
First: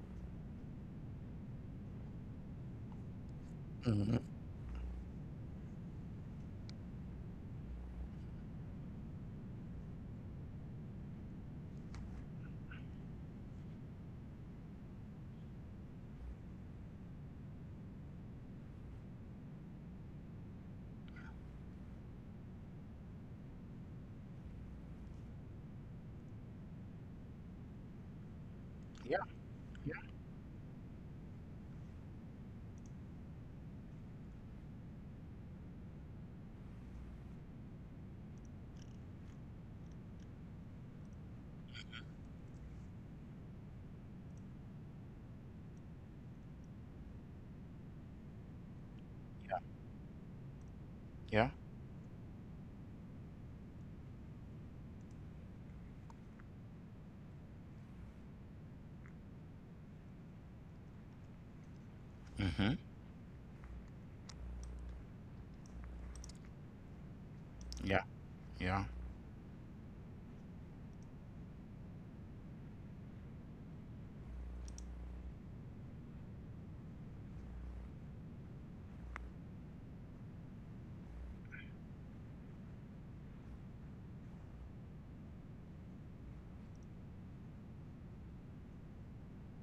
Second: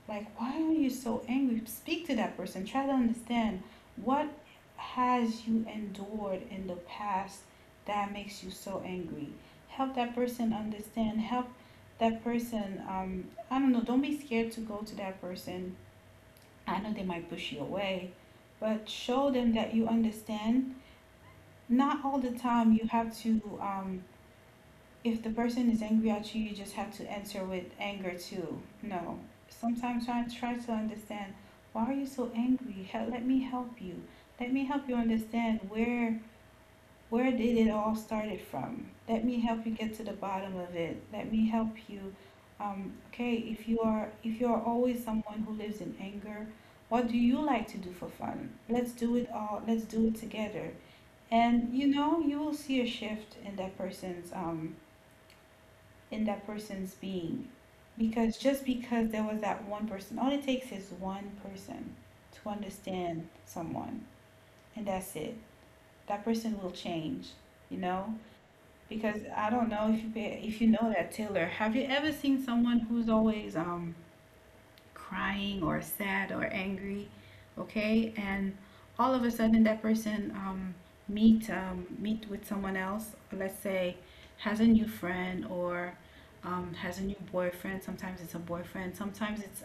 [SPEAKER 1] like, why are you so angry? Speak to that person. Try to understand
[SPEAKER 2] Hmm.
[SPEAKER 1] what has you endured in the past that makes you so angry. Help that person understand. Help that person. Um, I don't know. Don't be scared to go to that person. I know they might push you away, but show them that you understand. Not all the time you have to, um, if the person is angry at you, you just have to answer with anger too. No.
[SPEAKER 2] Yeah, yeah,
[SPEAKER 1] Sometimes I try to understand, why are you so angry? Hel- Let me help you. Let me help you understand where where did it all started from. Let me help you get to the bottom of it. Let me help you. Um, okay, if you are if you are always someone who lives in anger, what do you like to do for fun? Let's do it all. Let's do it together.
[SPEAKER 2] yeah,
[SPEAKER 1] And you know, you will see a shift in that person's um, in that person's being. Because just because there was that one person, all it takes is one person to
[SPEAKER 2] Hmm.
[SPEAKER 1] understand someone, and that's it. That person will change, you
[SPEAKER 2] Yeah,
[SPEAKER 1] know?
[SPEAKER 2] yeah,
[SPEAKER 1] Because I don't know if you if you know that, Taylor, have you ever seen someone who's always um crying or sad or angry, okay? And all of a sudden that person um, meet um, meet with someone else, let's say has a new friend or, um, has a new boyfriend. Sometimes it's a boyfriend, sometimes it's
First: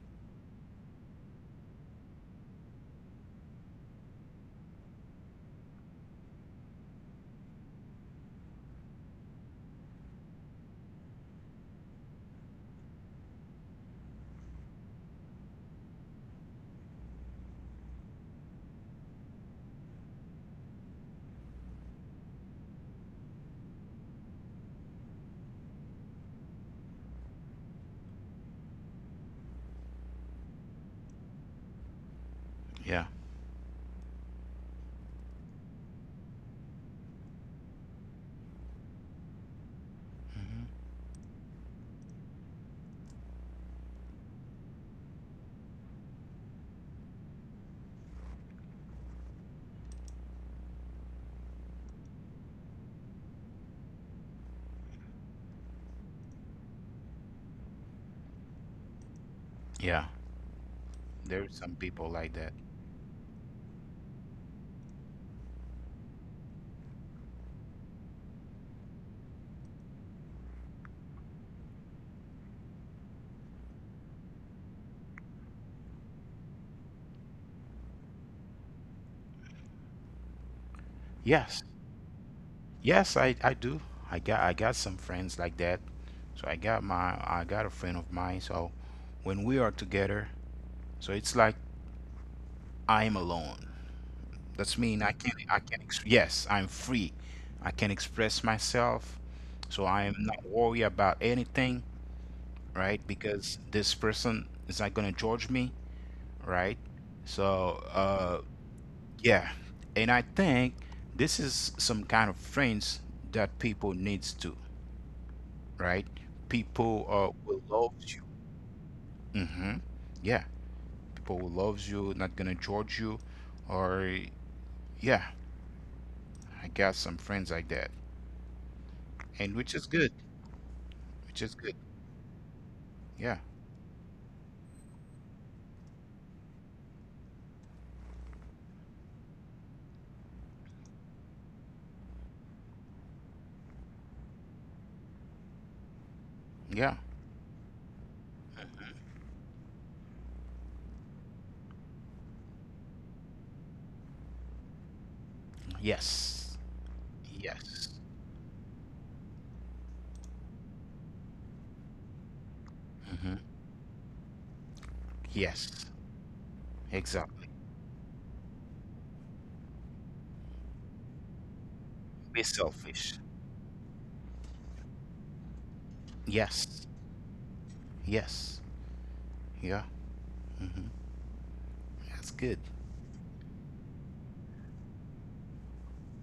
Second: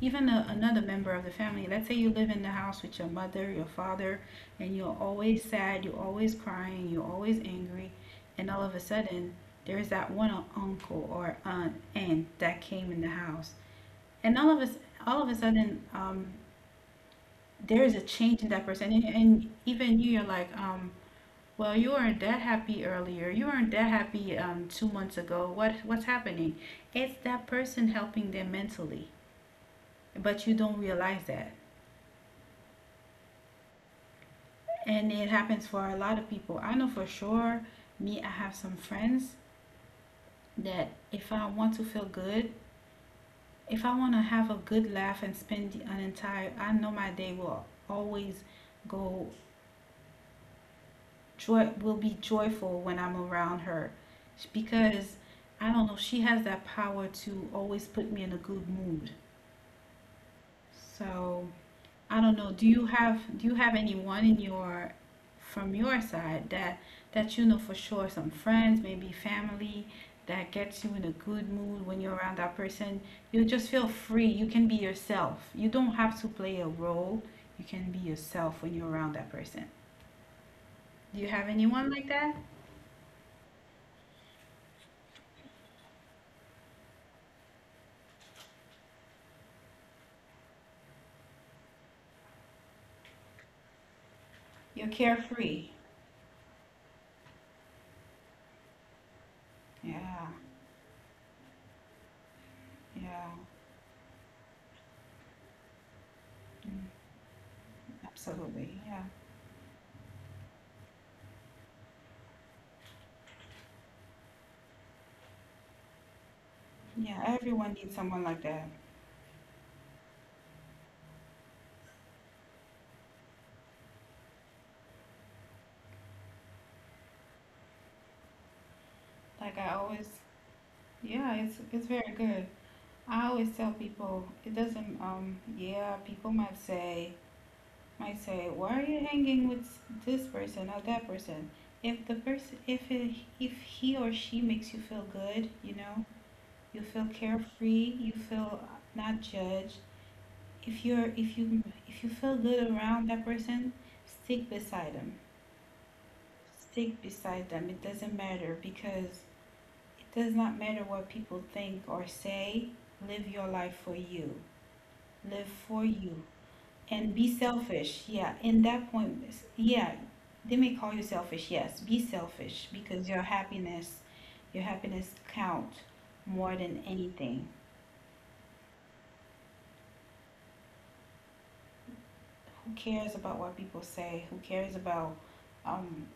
[SPEAKER 1] even a, another member of the family. Let's say you live in the house with your mother, your father, and you're always sad, you're always crying, you're always angry, and all of a sudden there's that one uncle or aunt, aunt that came in the house and all of us, all of a sudden, um, there is a change in that person. And, and even you, you're like, um, well, you weren't that happy earlier. You weren't that happy um, two months ago. What what's happening? It's that person helping them mentally, but you don't realize that.
[SPEAKER 2] yeah,
[SPEAKER 1] And it happens for a lot of people. I know for sure. Me, I have some friends
[SPEAKER 2] Hmm.
[SPEAKER 1] that if I want to feel good, if I want to have a good laugh and spend an entire, I know my day will always go, joy will be joyful when I'm around her, because I don't know, she has that power to always put me in a good mood.
[SPEAKER 2] Yeah. There's
[SPEAKER 1] So,
[SPEAKER 2] some people like
[SPEAKER 1] I don't
[SPEAKER 2] that.
[SPEAKER 1] know, do you have do you have anyone in your, from your side that that you know for sure, some friends, maybe family that gets you in a good mood when you're around that person? You just feel free. You can be yourself. You don't have to play a role. You can be yourself when you're around that person. Do you have
[SPEAKER 2] Yes,
[SPEAKER 1] anyone like that?
[SPEAKER 2] yes, I, I do. I got I got some friends like that. So I got my I got a friend of mine. So when we are together, so it's like I'm alone. That's
[SPEAKER 1] You're
[SPEAKER 2] mean I can I
[SPEAKER 1] carefree.
[SPEAKER 2] can ex- yes, I'm free. I can express myself. So I am
[SPEAKER 1] Yeah,
[SPEAKER 2] not worried about anything. Right?
[SPEAKER 1] yeah,
[SPEAKER 2] Because this person is not gonna judge me, right?
[SPEAKER 1] mm,
[SPEAKER 2] So, uh,
[SPEAKER 1] absolutely. Yeah,
[SPEAKER 2] yeah, and I think this is some kind of friends that people needs to, right? People,
[SPEAKER 1] yeah.
[SPEAKER 2] uh, will
[SPEAKER 1] Everyone
[SPEAKER 2] love
[SPEAKER 1] needs
[SPEAKER 2] you.
[SPEAKER 1] someone like that.
[SPEAKER 2] Hmm. Yeah, people will love you, not gonna judge you, or yeah, I got some friends like that, and
[SPEAKER 1] Like
[SPEAKER 2] which
[SPEAKER 1] I
[SPEAKER 2] is good,
[SPEAKER 1] always,
[SPEAKER 2] which
[SPEAKER 1] yeah,
[SPEAKER 2] is
[SPEAKER 1] it's
[SPEAKER 2] good.
[SPEAKER 1] it's very good.
[SPEAKER 2] Yeah,
[SPEAKER 1] I always tell people it doesn't. Um, yeah, people might say might say, why are you hanging with this person or that person? If the person, if it, if he or she makes you feel good, you know, you
[SPEAKER 2] yeah,
[SPEAKER 1] feel carefree, you feel not judged. If you're if you if you feel good around that person, stick beside them
[SPEAKER 2] yes,
[SPEAKER 1] stick beside them.
[SPEAKER 2] yes,
[SPEAKER 1] It doesn't matter, because it does not matter what people think or say. Live
[SPEAKER 2] Hmm.
[SPEAKER 1] your life for you. Live
[SPEAKER 2] Yes,
[SPEAKER 1] for you. And be
[SPEAKER 2] exactly.
[SPEAKER 1] selfish. Yeah, in that point, yeah, they may call you selfish. Yes, be
[SPEAKER 2] Be
[SPEAKER 1] selfish, because
[SPEAKER 2] selfish.
[SPEAKER 1] your happiness, your happiness count more
[SPEAKER 2] Yes.
[SPEAKER 1] than anything.
[SPEAKER 2] Yes. Yeah. Hmm. That's good.
[SPEAKER 1] Who cares about what people say? Who cares about, um,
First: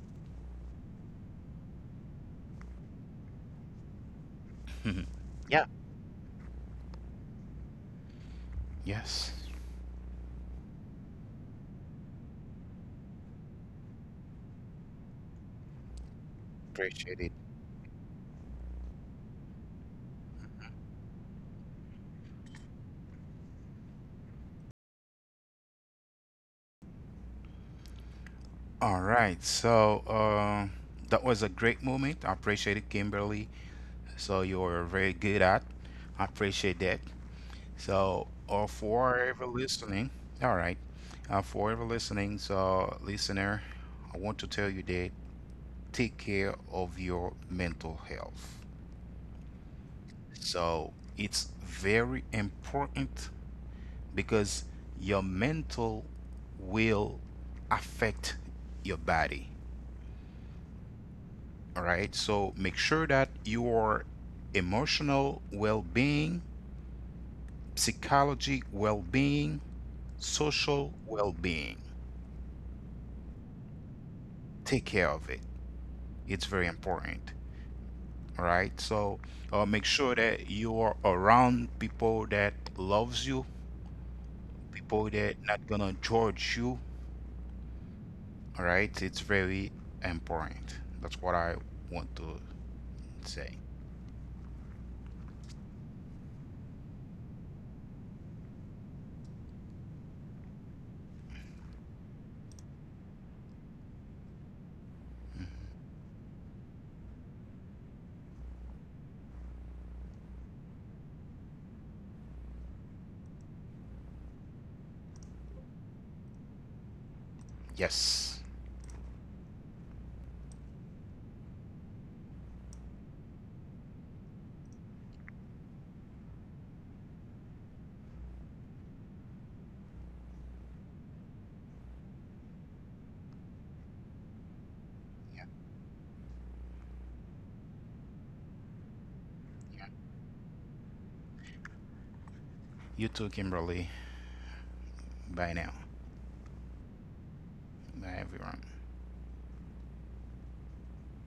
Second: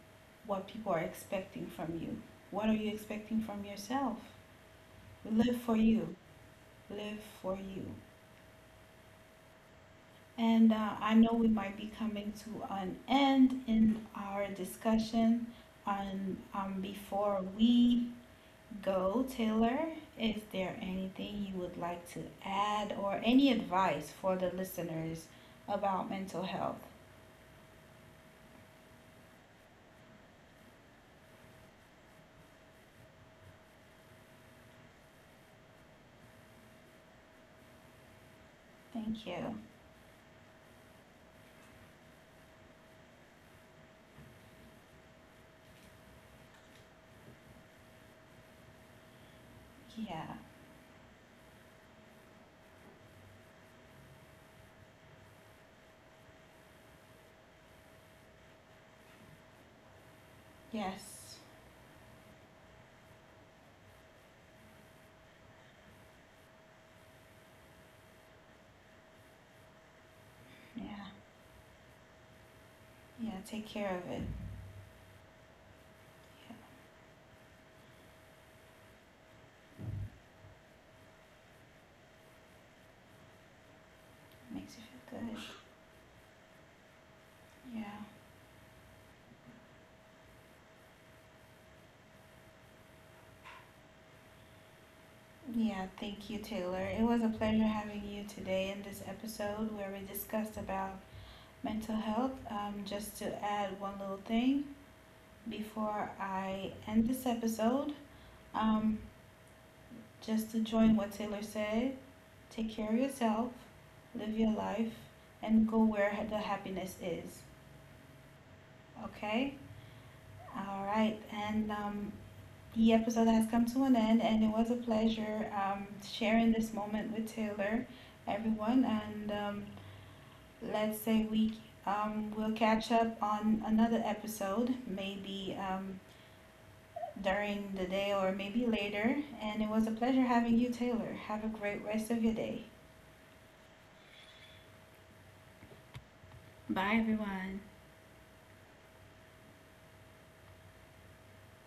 [SPEAKER 1] what people are expecting from you? What are you expecting from yourself? Live
[SPEAKER 2] Yeah.
[SPEAKER 1] for you, live for you.
[SPEAKER 2] Yes.
[SPEAKER 1] And uh, I know we might be coming to an end in our discussion. And um,
[SPEAKER 2] Appreciate it.
[SPEAKER 1] before we go, Taylor, is there anything you would like to add or any advice for the listeners about mental health?
[SPEAKER 2] All right. So, uh, that was a great moment. I appreciate it, Kimberly. So you're very good at. I appreciate that. So, uh, for
[SPEAKER 1] Thank
[SPEAKER 2] ever
[SPEAKER 1] you.
[SPEAKER 2] listening, all right. Uh, for ever listening, so listener, I want to tell you that take care of your mental health.
[SPEAKER 1] Yeah.
[SPEAKER 2] So it's very important because your mental will affect your body.
[SPEAKER 1] Yes.
[SPEAKER 2] All right. So make sure that your emotional well being, psychology well being, social
[SPEAKER 1] Yeah.
[SPEAKER 2] well being,
[SPEAKER 1] Yeah. Take care of it.
[SPEAKER 2] take care of it. It's
[SPEAKER 1] Yeah.
[SPEAKER 2] very important. All right. So, uh, make sure that you are around people that loves you,
[SPEAKER 1] Makes you
[SPEAKER 2] people
[SPEAKER 1] feel good.
[SPEAKER 2] that not gonna judge you.
[SPEAKER 1] Yeah.
[SPEAKER 2] All right. It's very important. That's what I want to say.
[SPEAKER 1] Yeah, thank you, Taylor. It was a pleasure having you today in this episode where we discussed about mental health. Um, just to add one little thing before I end this episode, um, just to join what Taylor said, take care of yourself, live your life, and go where ha- the happiness is.
[SPEAKER 2] Yes.
[SPEAKER 1] Okay? All right. And um, the episode has come to an end, and it was a pleasure um, sharing this moment with Taylor, everyone, and um, let's say we um, we'll catch up on another episode, maybe, um, during the day or maybe later. And it was a pleasure having you, Taylor. Have a great rest of your day.
[SPEAKER 2] You too, Kimberly. Bye now.
[SPEAKER 1] Bye, everyone.
[SPEAKER 2] Bye, everyone.